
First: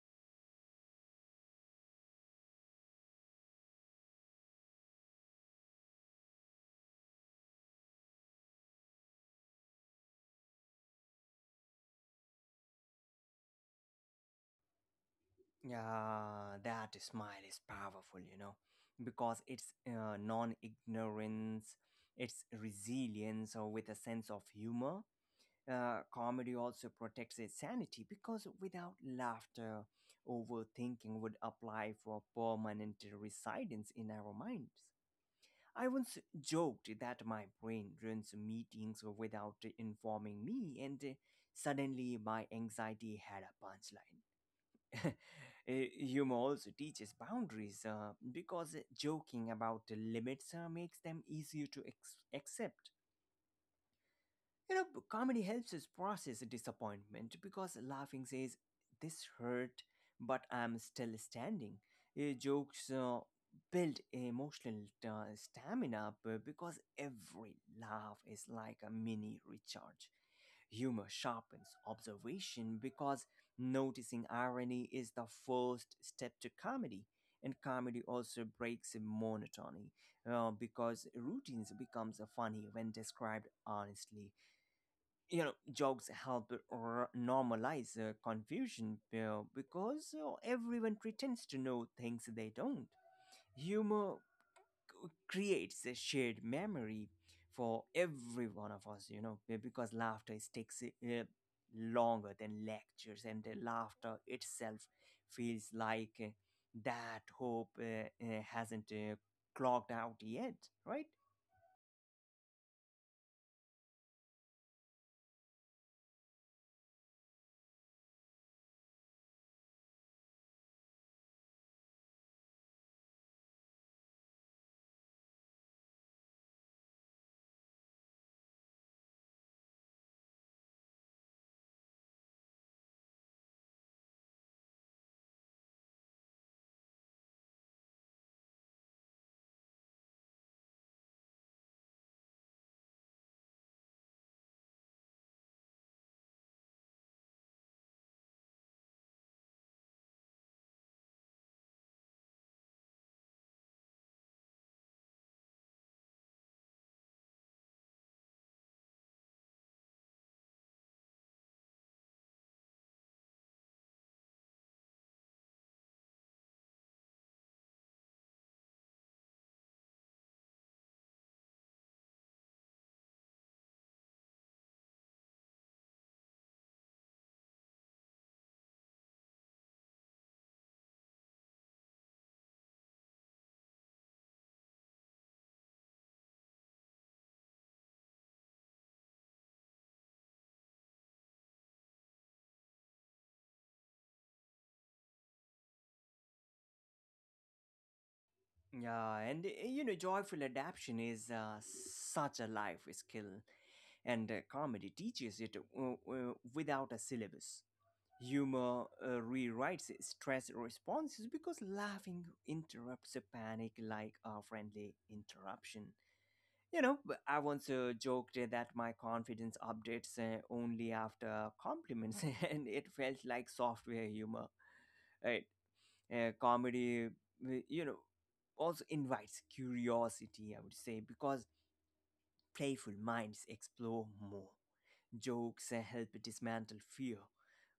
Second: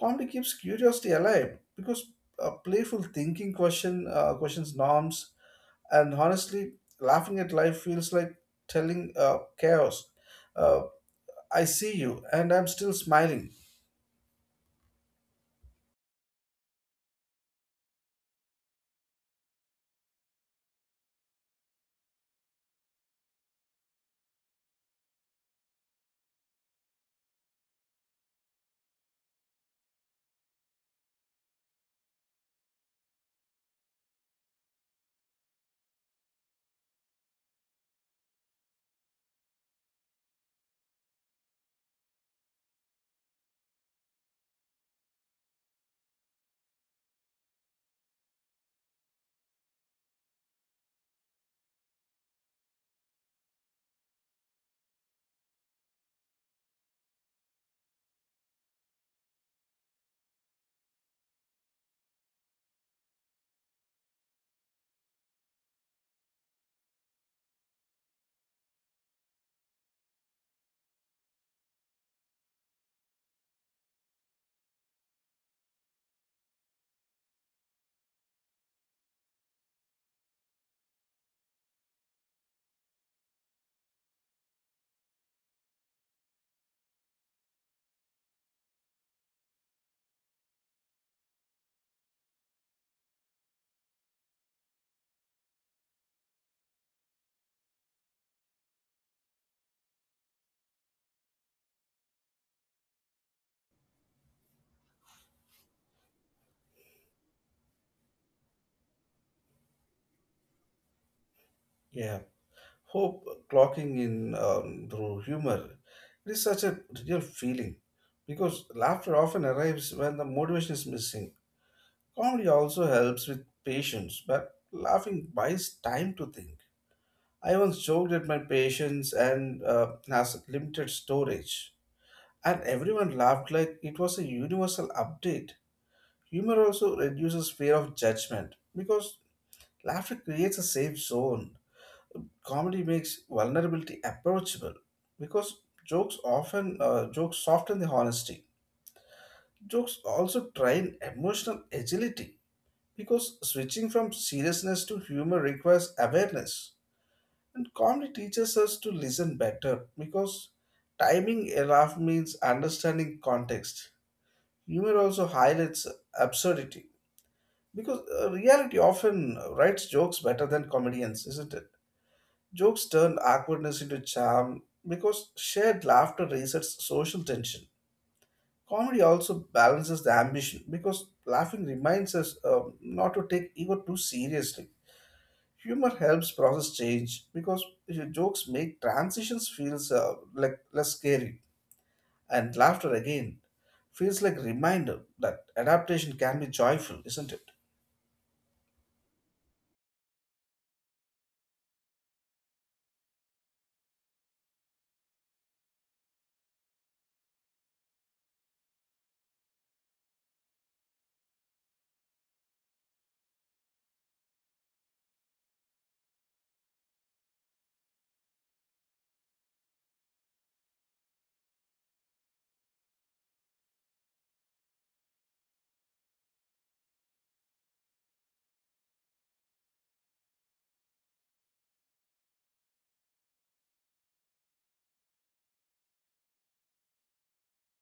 Comedy keeps curiosity alive because uh, playful thinking question uh, questions norms, and honestly, laughing at life feels like telling uh, chaos, uh, "I see you, and I'm still smiling." Yeah, that smile is powerful you know because it's uh, non-ignorance. It's resilience or with a sense of humor. Uh, comedy also protects its sanity because without laughter, overthinking would apply for permanent residence in our minds. I once joked that my brain runs meetings without informing me, and uh, suddenly my anxiety had a punchline. *laughs* Eh, Humor also teaches boundaries uh, because joking about the limits uh, makes them easier to ex- accept. You know, Comedy helps us process disappointment because laughing says, "This hurt, but I'm still standing." Uh, jokes uh, build emotional uh, stamina b- because every laugh is like a mini recharge. Humor sharpens observation because noticing irony is the first step to comedy. And comedy also breaks monotony uh, because routines becomes funny when described honestly. You know jokes help r- normalize uh, confusion uh, because uh, everyone pretends to know things they don't. Humor c- creates a shared memory for every one of us you know be- because laughter sticks uh, longer than lectures, and the laughter itself feels like uh, that hope uh, uh, hasn't uh, clogged out yet, right? Yeah. Hope clocking in um, through humor, it is such a real feeling because laughter often arrives when the motivation is missing. Comedy also helps with patience, but laughing buys time to think. I once joked at my patience and uh, has limited storage, and everyone laughed like it was a universal update. Humor also reduces fear of judgment because laughter creates a safe zone. Comedy makes vulnerability approachable because jokes often uh, jokes soften the honesty. Jokes also train emotional agility because switching from seriousness to humor requires awareness, and comedy teaches us to listen better because timing a laugh means understanding context. Humor also highlights absurdity because uh, reality often writes jokes better than comedians, isn't it? Jokes turn awkwardness into charm because shared laughter resets social tension. Comedy also balances the ambition because laughing reminds us um, not to take ego too seriously. Humor helps process change because your jokes make transitions feels uh, like less scary, and laughter again feels like a reminder that adaptation can be joyful, isn't it? Yeah, and uh, you know, joyful adaptation is uh, such a life skill, and uh, comedy teaches it uh, uh, without a syllabus. Humor uh, rewrites stress responses because laughing interrupts a panic like a friendly interruption. You know, b- I once uh, joked eh, that my confidence updates uh, only after compliments, *laughs* and it felt like software humor. Eh, uh, Comedy uh, you know also invites curiosity, I would say, because playful minds explore more. Jokes uh, help dismantle fear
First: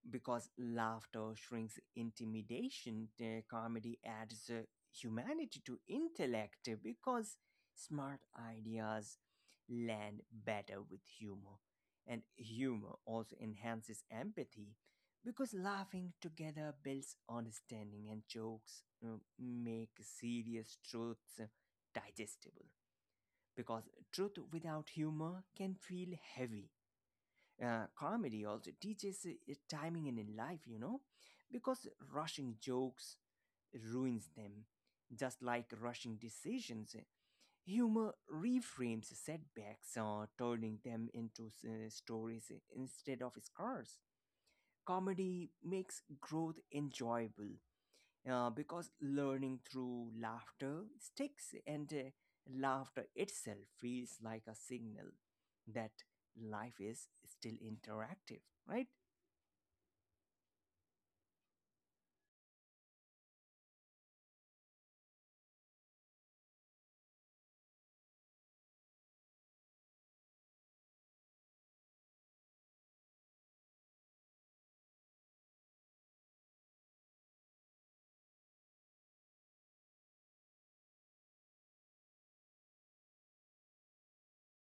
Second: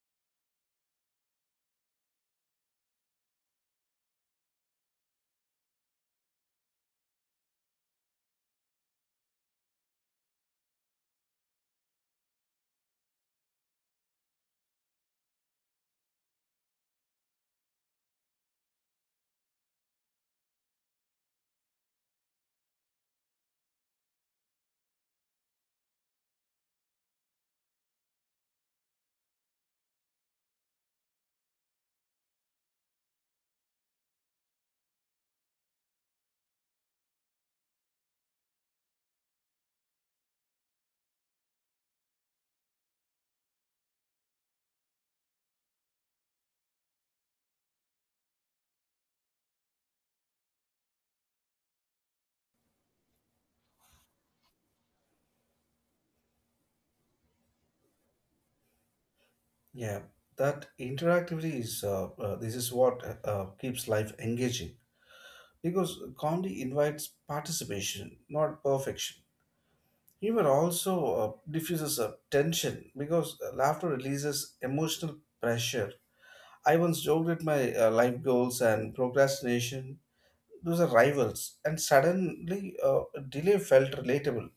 because laughter shrinks intimidation. Uh, comedy adds uh, humanity to intellect uh, because smart ideas land better with humor. And humor also enhances empathy because laughing together builds understanding, and jokes uh, make serious truths uh, digestible, because truth without humor can feel heavy. Uh, comedy also teaches uh, timing in life, you know, because rushing jokes ruins them, just like rushing decisions. uh, Humor reframes setbacks, uh, turning them into uh, stories instead of scars. Comedy makes growth enjoyable, uh, because learning through laughter sticks, and uh, laughter itself feels like a signal that life is still interactive, right? Yeah, that interactivity is uh, uh, this is what uh, uh, keeps life engaging, because comedy invites participation, not perfection. Humor also uh, diffuses uh, tension because uh, laughter releases emotional pressure. I once joked at my uh, life goals and procrastination. Those are rivals, and suddenly uh, delay felt relatable.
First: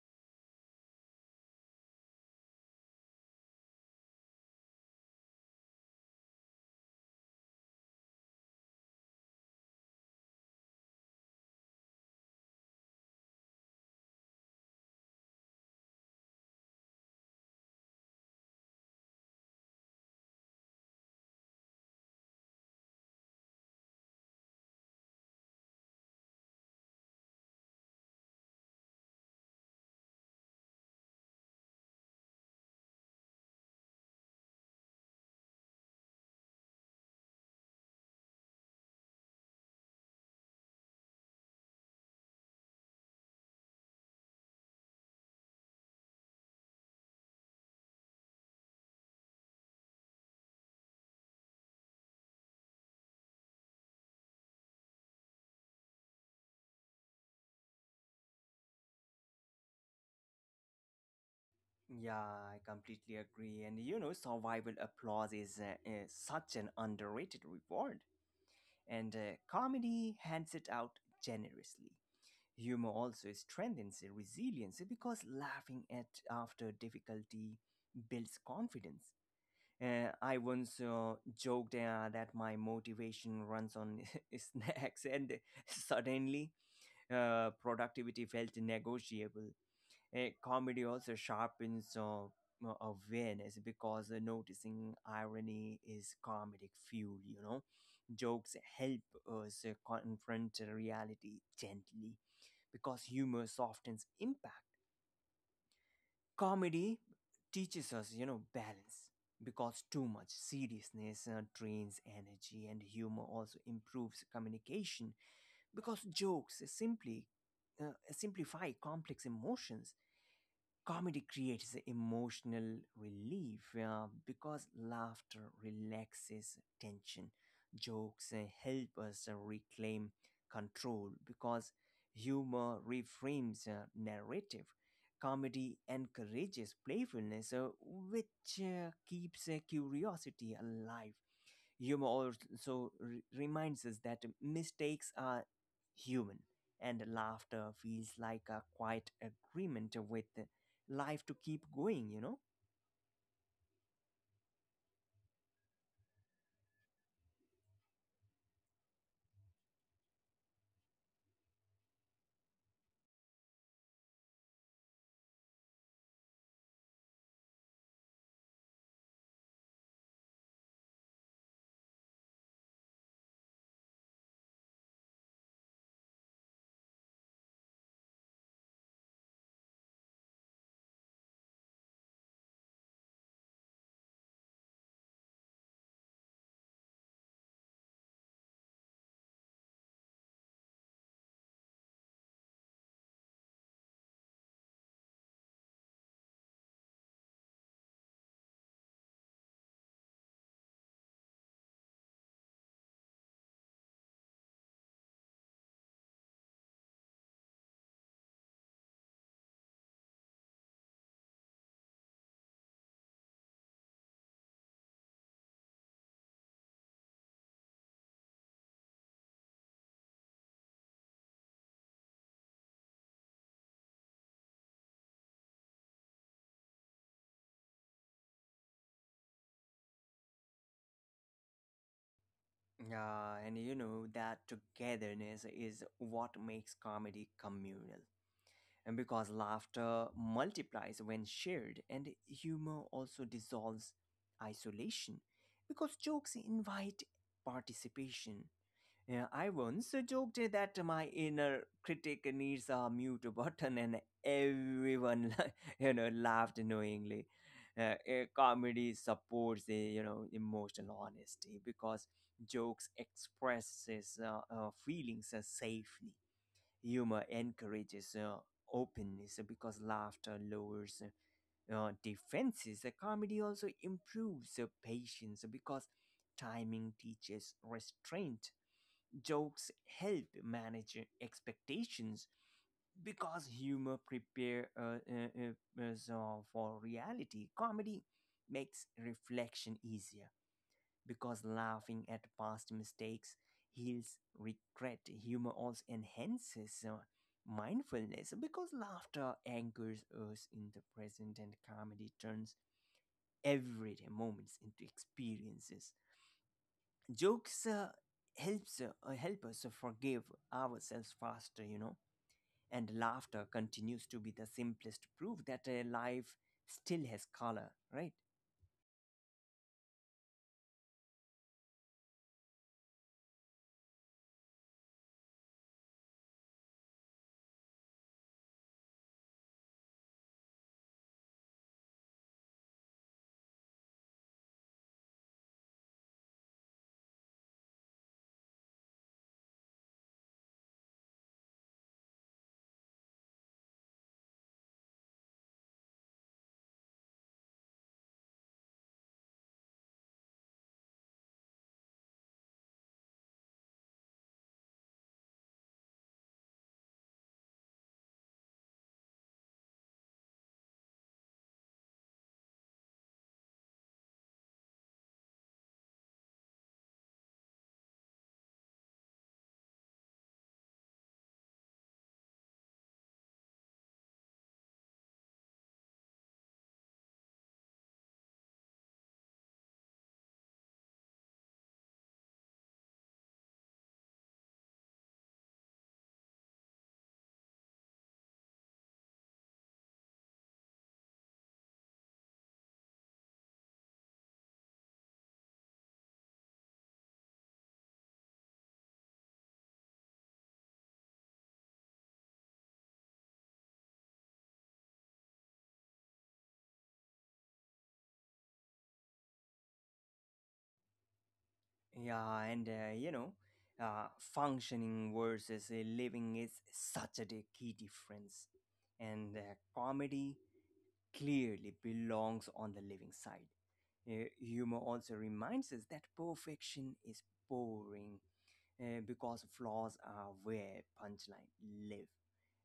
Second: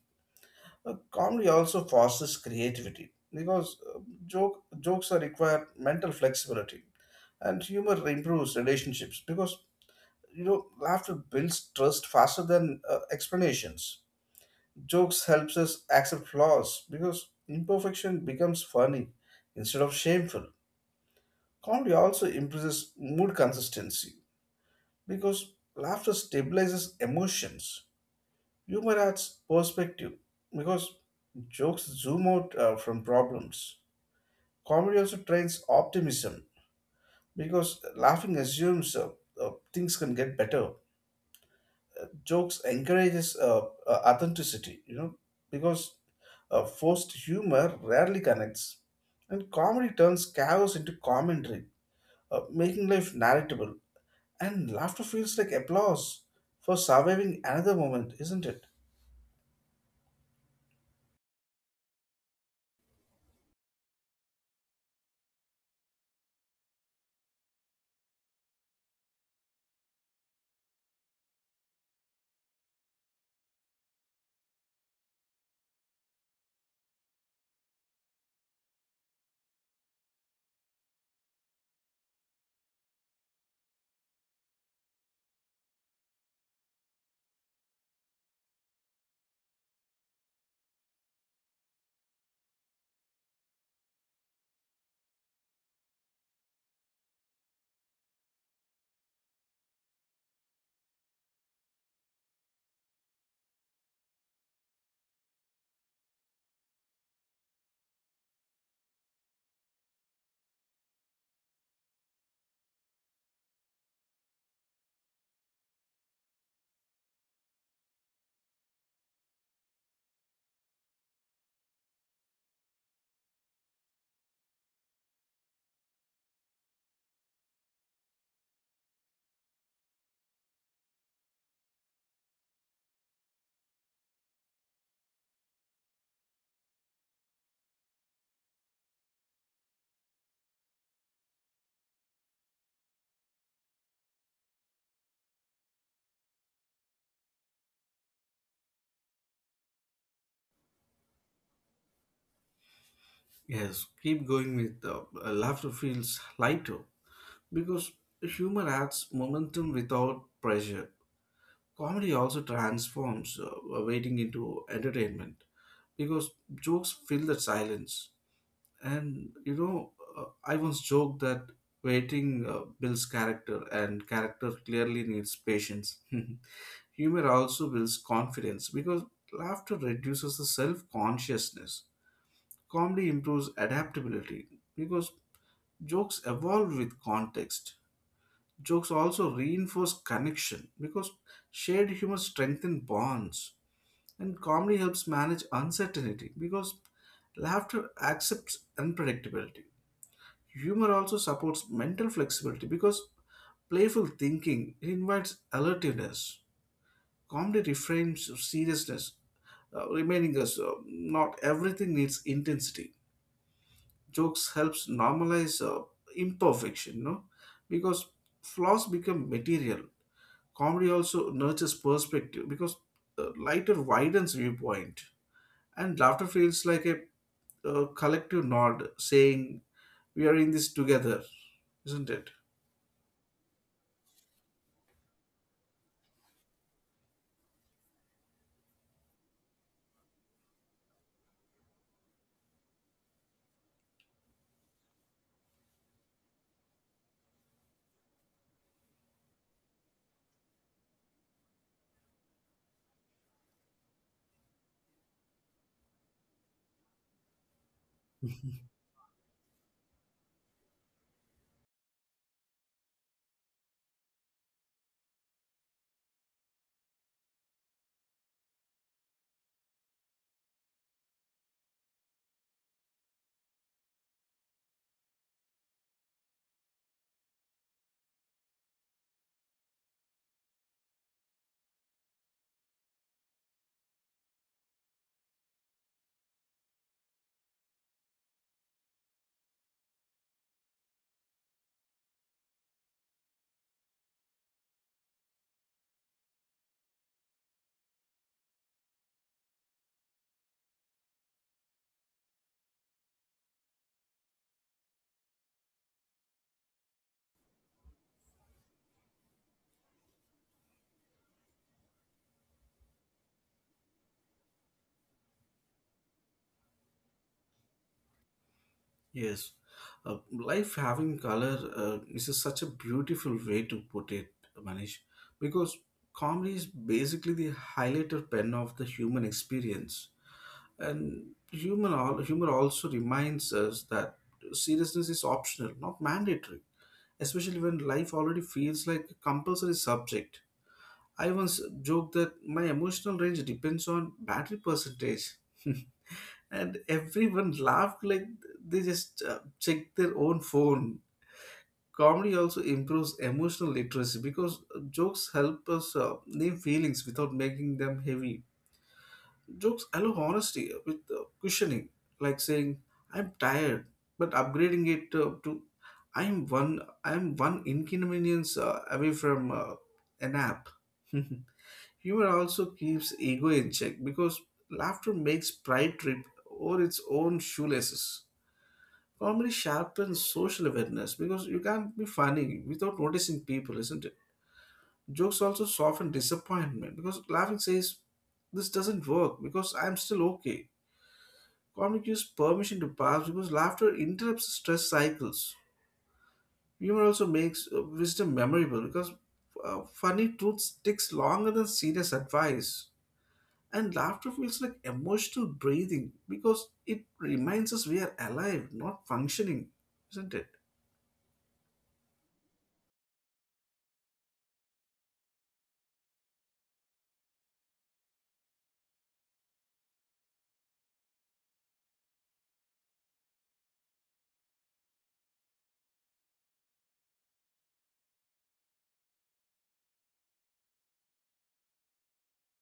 Uh, comedy also fosters creativity because uh, joke jokes are require mental flexibility, and humor improves relationships because you know laughter builds trust faster than uh, explanations. Jokes helps us accept flaws because imperfection becomes funny instead of shameful. Comedy also improves mood consistency because laughter stabilizes emotions. Humor adds perspective because jokes zoom out uh, from problems. Comedy also trains optimism because laughing assumes uh, uh, things can get better. Jokes encourages uh, uh, authenticity, you know, because uh, forced humor rarely connects, and comedy turns chaos into commentary, uh, making life narratable, and laughter feels like applause for surviving another moment, isn't it? Yeah, I completely agree. And you know survival applause is, uh, uh, such an underrated reward, and uh, comedy hands it out generously. Humor also strengthens resilience because laughing at after difficulty builds confidence. Uh, I once uh, joked uh, that my motivation runs on *laughs* snacks, and suddenly uh, productivity felt negotiable. Uh, comedy also sharpens uh, uh, awareness because uh, noticing irony is comedic fuel, you know. Jokes help us uh, confront reality gently because humor softens impact. Comedy teaches us you know balance because too much seriousness uh, drains energy, and humor also improves communication because jokes simply uh, simplify complex emotions. Comedy creates emotional relief uh, because laughter relaxes tension. Jokes uh, help us uh, reclaim control because humor reframes uh, narrative. Comedy encourages playfulness, uh, which uh, keeps uh, curiosity alive. Humor also re- reminds us that mistakes are human, and laughter feels like a quiet agreement with life to keep going, you know? Yes, keep going with uh, uh, laughter feels lighter because humor adds momentum without pressure. Comedy also transforms uh, waiting into entertainment because jokes fill the silence. And you know, uh, I once joked that waiting uh, builds character, and character clearly needs patience. *laughs* Humor also builds confidence because laughter reduces the self consciousness. Comedy improves adaptability because jokes evolve with context. Jokes also reinforce connection because shared humor strengthens bonds. And comedy helps manage uncertainty because laughter accepts unpredictability. Humor also supports mental flexibility because playful thinking invites alertiveness. Comedy reframes seriousness, uh, reminding us uh, not everything needs intensity. Jokes helps normalize uh, imperfection, no? Because flaws become material. Comedy also nurtures perspective because uh, lighter widens viewpoint, and laughter feels like a uh, collective nod saying we are in this together, isn't it? Uh, and you know that togetherness is what makes comedy communal, And because laughter multiplies when shared, and humor also dissolves isolation, because jokes invite participation. Yeah, I once joked that my inner critic needs a mute *laughs* button, and everyone, *laughs* you know, laughed knowingly. Uh, eh, *laughs* comedy supports, eh, you know, emotional honesty because jokes expresses uh, uh, feelings uh, safely. Humor encourages uh, openness because laughter lowers uh, defenses. Uh, Comedy also improves uh, patience because timing teaches restraint. Jokes help manage expectations because humor prepares us uh, for reality. Comedy makes reflection easier because laughing at past mistakes heals regret. Humor also enhances uh, mindfulness because laughter anchors us in the present, and comedy turns everyday moments into experiences. Jokes uh, helps uh, uh, help us forgive ourselves faster, you know. And laughter continues to be the simplest proof that uh, life still has color, right? Yes, uh, life having color, uh, this is a- such a beautiful way to put it, Manish, because comedy is basically the highlighter pen of the human experience, and human al- humor also reminds us that seriousness is optional, not mandatory, especially when life already feels like a compulsory subject. I once joked that my emotional range depends on battery percentage. *laughs* And everyone laughed like they just uh, checked their own phone. Comedy also improves emotional literacy because jokes help us uh, name feelings without making them heavy. Jokes allow honesty with uh, cushioning, like saying "I'm tired," but upgrading it uh, to "I'm one I'm one inconvenience uh, away from uh, a nap." *laughs* Humor also keeps ego in check because laughter makes pride trip over its own shoelaces. Comedy sharpens social awareness because you can't be funny without noticing people, isn't it? Jokes also soften disappointment because laughing says, "This doesn't work because I'm still okay." Comedy gives permission to pass because laughter interrupts stress cycles. Humor also makes uh, wisdom memorable because uh, funny truth sticks longer than serious advice. And laughter feels like emotional breathing because it reminds us we are alive, not functioning, isn't it? Yeah, and uh, you know, uh, functioning versus uh, living is such a di- key difference. And uh, comedy clearly belongs on the living side. Uh, humor also reminds us that perfection is boring uh, because flaws are where punchline live.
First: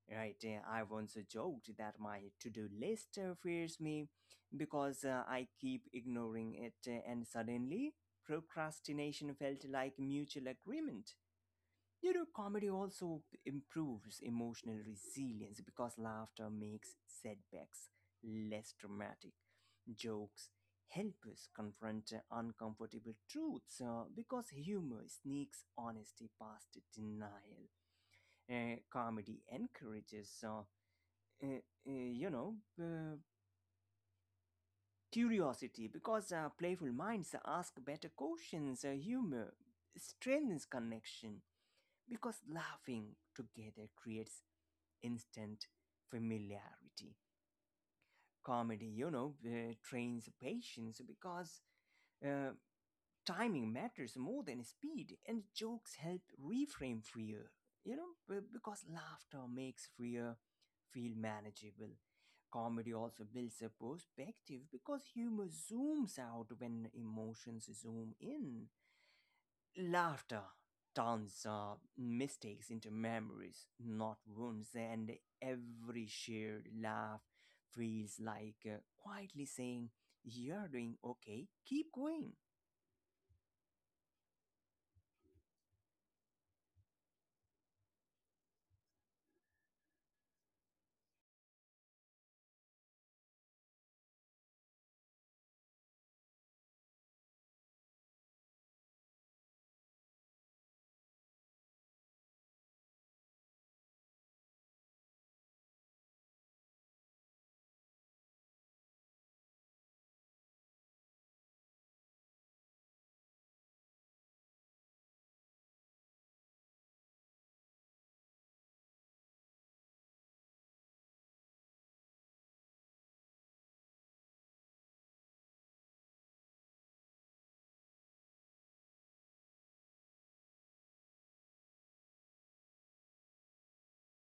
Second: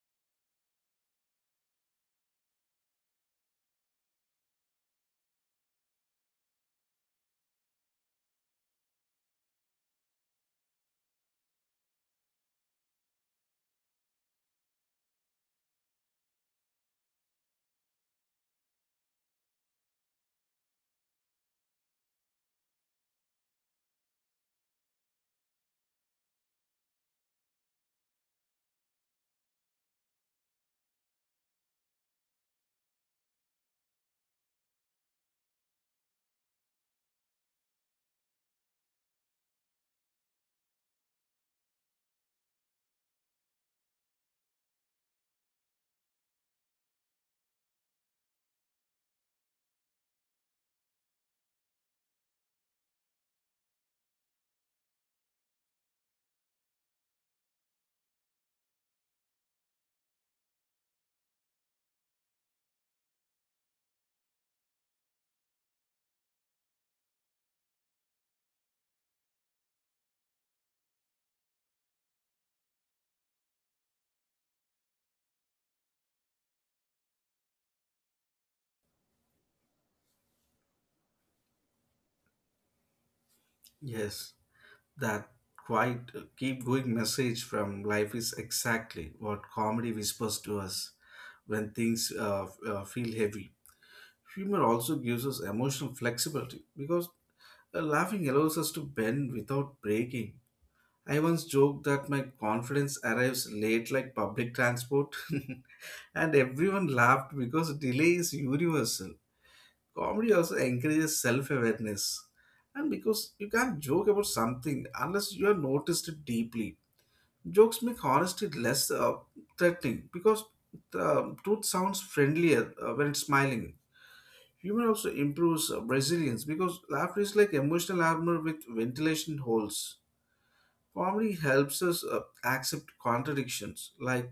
Right. Uh, I once joked that my to-do list uh, fears me because uh, I keep ignoring it, uh, and suddenly procrastination felt like mutual agreement. You know, comedy also improves emotional resilience because laughter makes setbacks less dramatic. Jokes help us confront uncomfortable truths uh, because humor sneaks honesty past denial. Uh, comedy encourages, uh, uh, uh, you know, uh, curiosity because uh, playful minds ask better questions. Uh, humor strengthens connection because laughing together creates instant familiarity. Comedy, you know, uh, trains patience because uh, timing matters more than speed, and jokes help reframe fear, you know, b- because laughter makes fear feel manageable. Comedy also builds a perspective because humor zooms out when emotions zoom in. Laughter turns uh, mistakes into memories, not wounds, and every shared laugh feels like uh, quietly saying, "You're doing okay, keep going." Yes, that quite uh, keep going message from life is exactly what comedy whispers to us when things uh, f- uh, feel heavy. Humor also gives us emotional flexibility because uh, laughing allows us to bend without breaking. I once joked that my confidence arrives late like public transport, *laughs* and everyone laughed because delay is universal. Comedy also encourages self awareness, and because you can't joke about something unless you have noticed it deeply. Jokes make honesty less uh, threatening because the truth sounds friendlier uh, when it's smiling. Humor also improves uh, resilience because laughter is like emotional armor with ventilation holes. Comedy helps us uh, accept contradictions, like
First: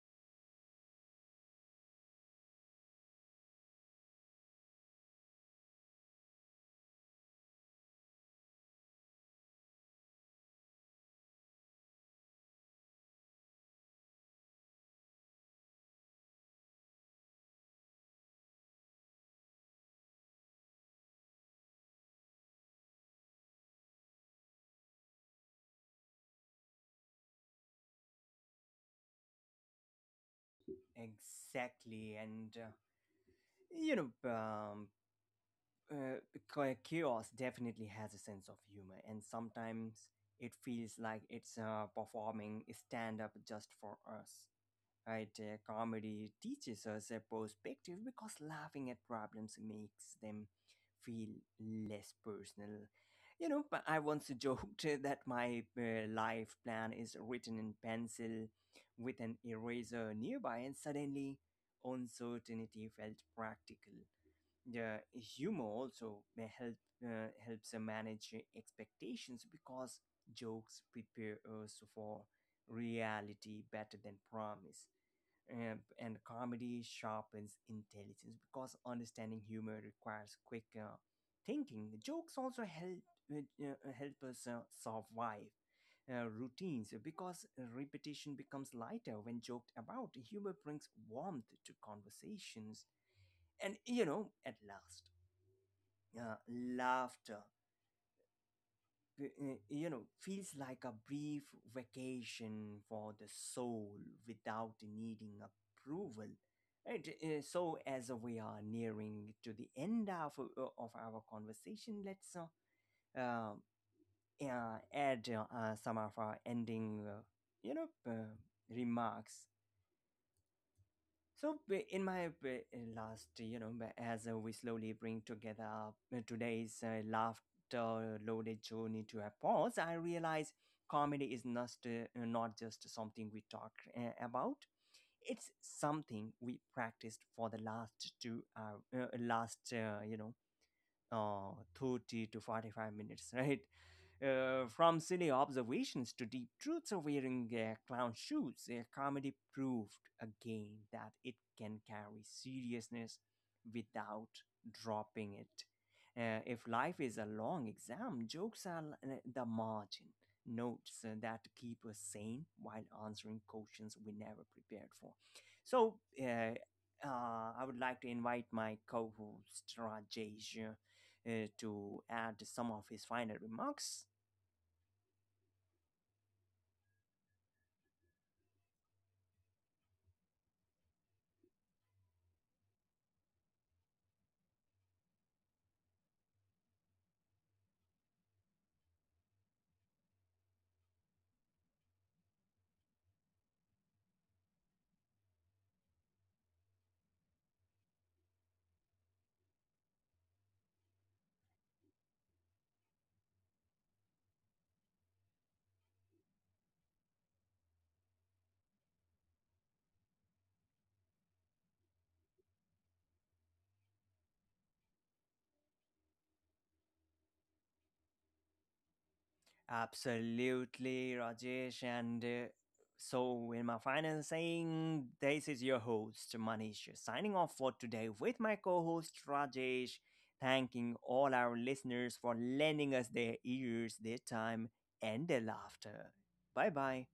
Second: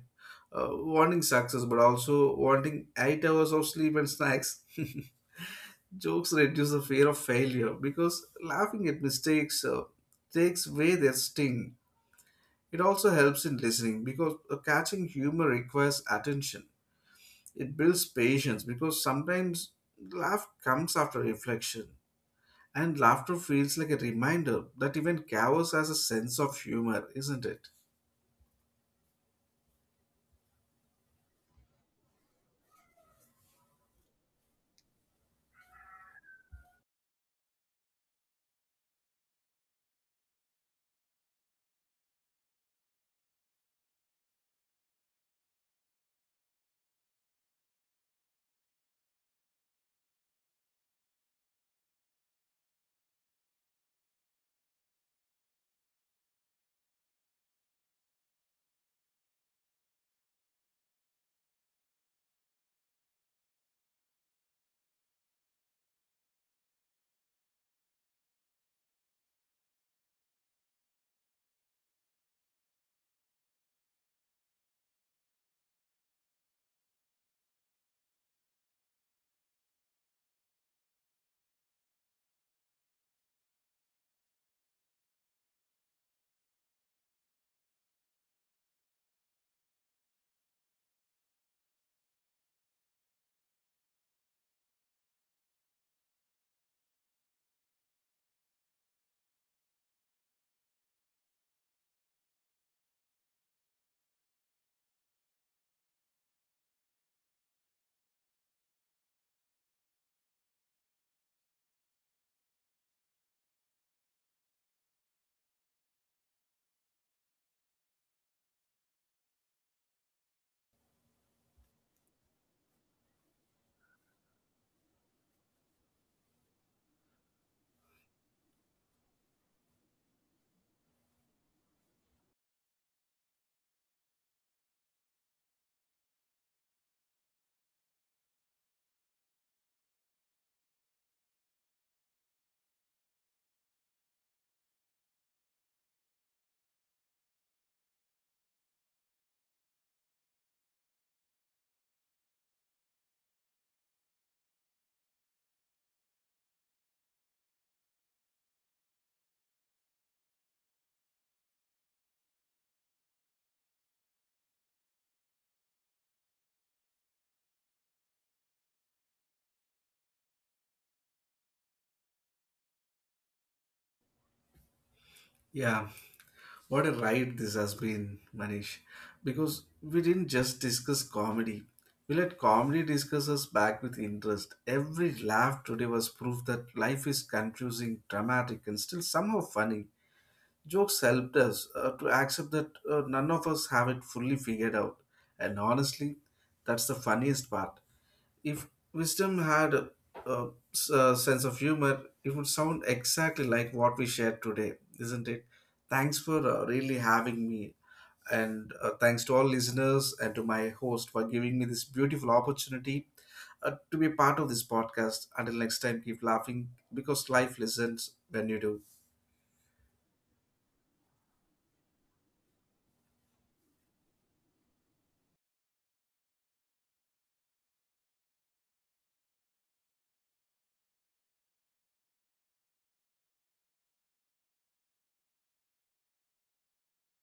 uh, wanting success but also wanting eight hours of sleep and snacks. *laughs* Jokes reduce the fear of failure because laughing at mistakes uh, takes away their sting. It also helps in listening because uh, catching humor requires attention. It builds patience because sometimes laugh comes after reflection. And laughter feels like a reminder that even chaos has a sense of humor, isn't it? Exactly. And uh, you know, um, uh, ki- chaos definitely has a sense of humor, and sometimes it feels like it's uh, performing stand up just for us. Right? Uh, comedy teaches us a perspective because laughing at problems makes them feel less personal. You know, but I once joked *laughs* that my uh, life plan is written in pencil with an eraser nearby, and suddenly uncertainty felt practical. The humor also may help uh, helps uh, manage expectations because jokes prepare us for reality better than promise, and, and comedy sharpens intelligence because understanding humor requires quick uh, thinking. Jokes also help uh, uh, help us uh, survive uh, routines because repetition becomes lighter when joked about. Humor brings warmth to conversations, and you know, at last, uh, laughter uh, you know feels like a brief vacation for the soul without needing approval, right? Uh, so, as we are nearing to the end of, uh, of our conversation, let's uh, uh, uh, add uh, uh, some of our ending uh, you know uh, remarks. So b- in my b- last, you know, b- As uh, we slowly bring together uh, today's uh, laughter-loaded journey to a pause, I realize comedy is not uh, not just something we talk uh, about. It's something we practiced for the last two hour, uh, last uh, you know, uh, thirty to forty-five minutes, *laughs* right? Uh, from silly observations to deep truths of wearing uh, clown shoes, uh, comedy proved again that it can carry seriousness without dropping it. Uh, if life is a long exam, jokes are l- uh, the margin notes uh, that keep us sane while answering questions we never prepared for. So, uh, uh, I would like to invite my co host Rajesh uh, uh, to add some of his final remarks. Yeah, what a ride this has been, Manish. Because we didn't just discuss comedy, we let comedy discuss us back with interest. Every laugh today was proof that life is confusing, dramatic, and still somehow funny. Jokes helped us uh, to accept that uh, none of us have it fully figured out. And honestly, that's the funniest part. If wisdom had a, a s- a sense of humor, it would sound exactly like what we shared today, isn't it? Thanks for uh, really having me. And uh, thanks to all listeners and to my host for giving me this beautiful opportunity uh, to be part of this podcast. Until next time, keep laughing because life listens when you do. Absolutely, Rajesh. And uh, so, in my final saying, this is your host, Manish, signing off for today with my co host, Rajesh, thanking all our listeners for lending us their ears, their time, and their laughter. Bye bye.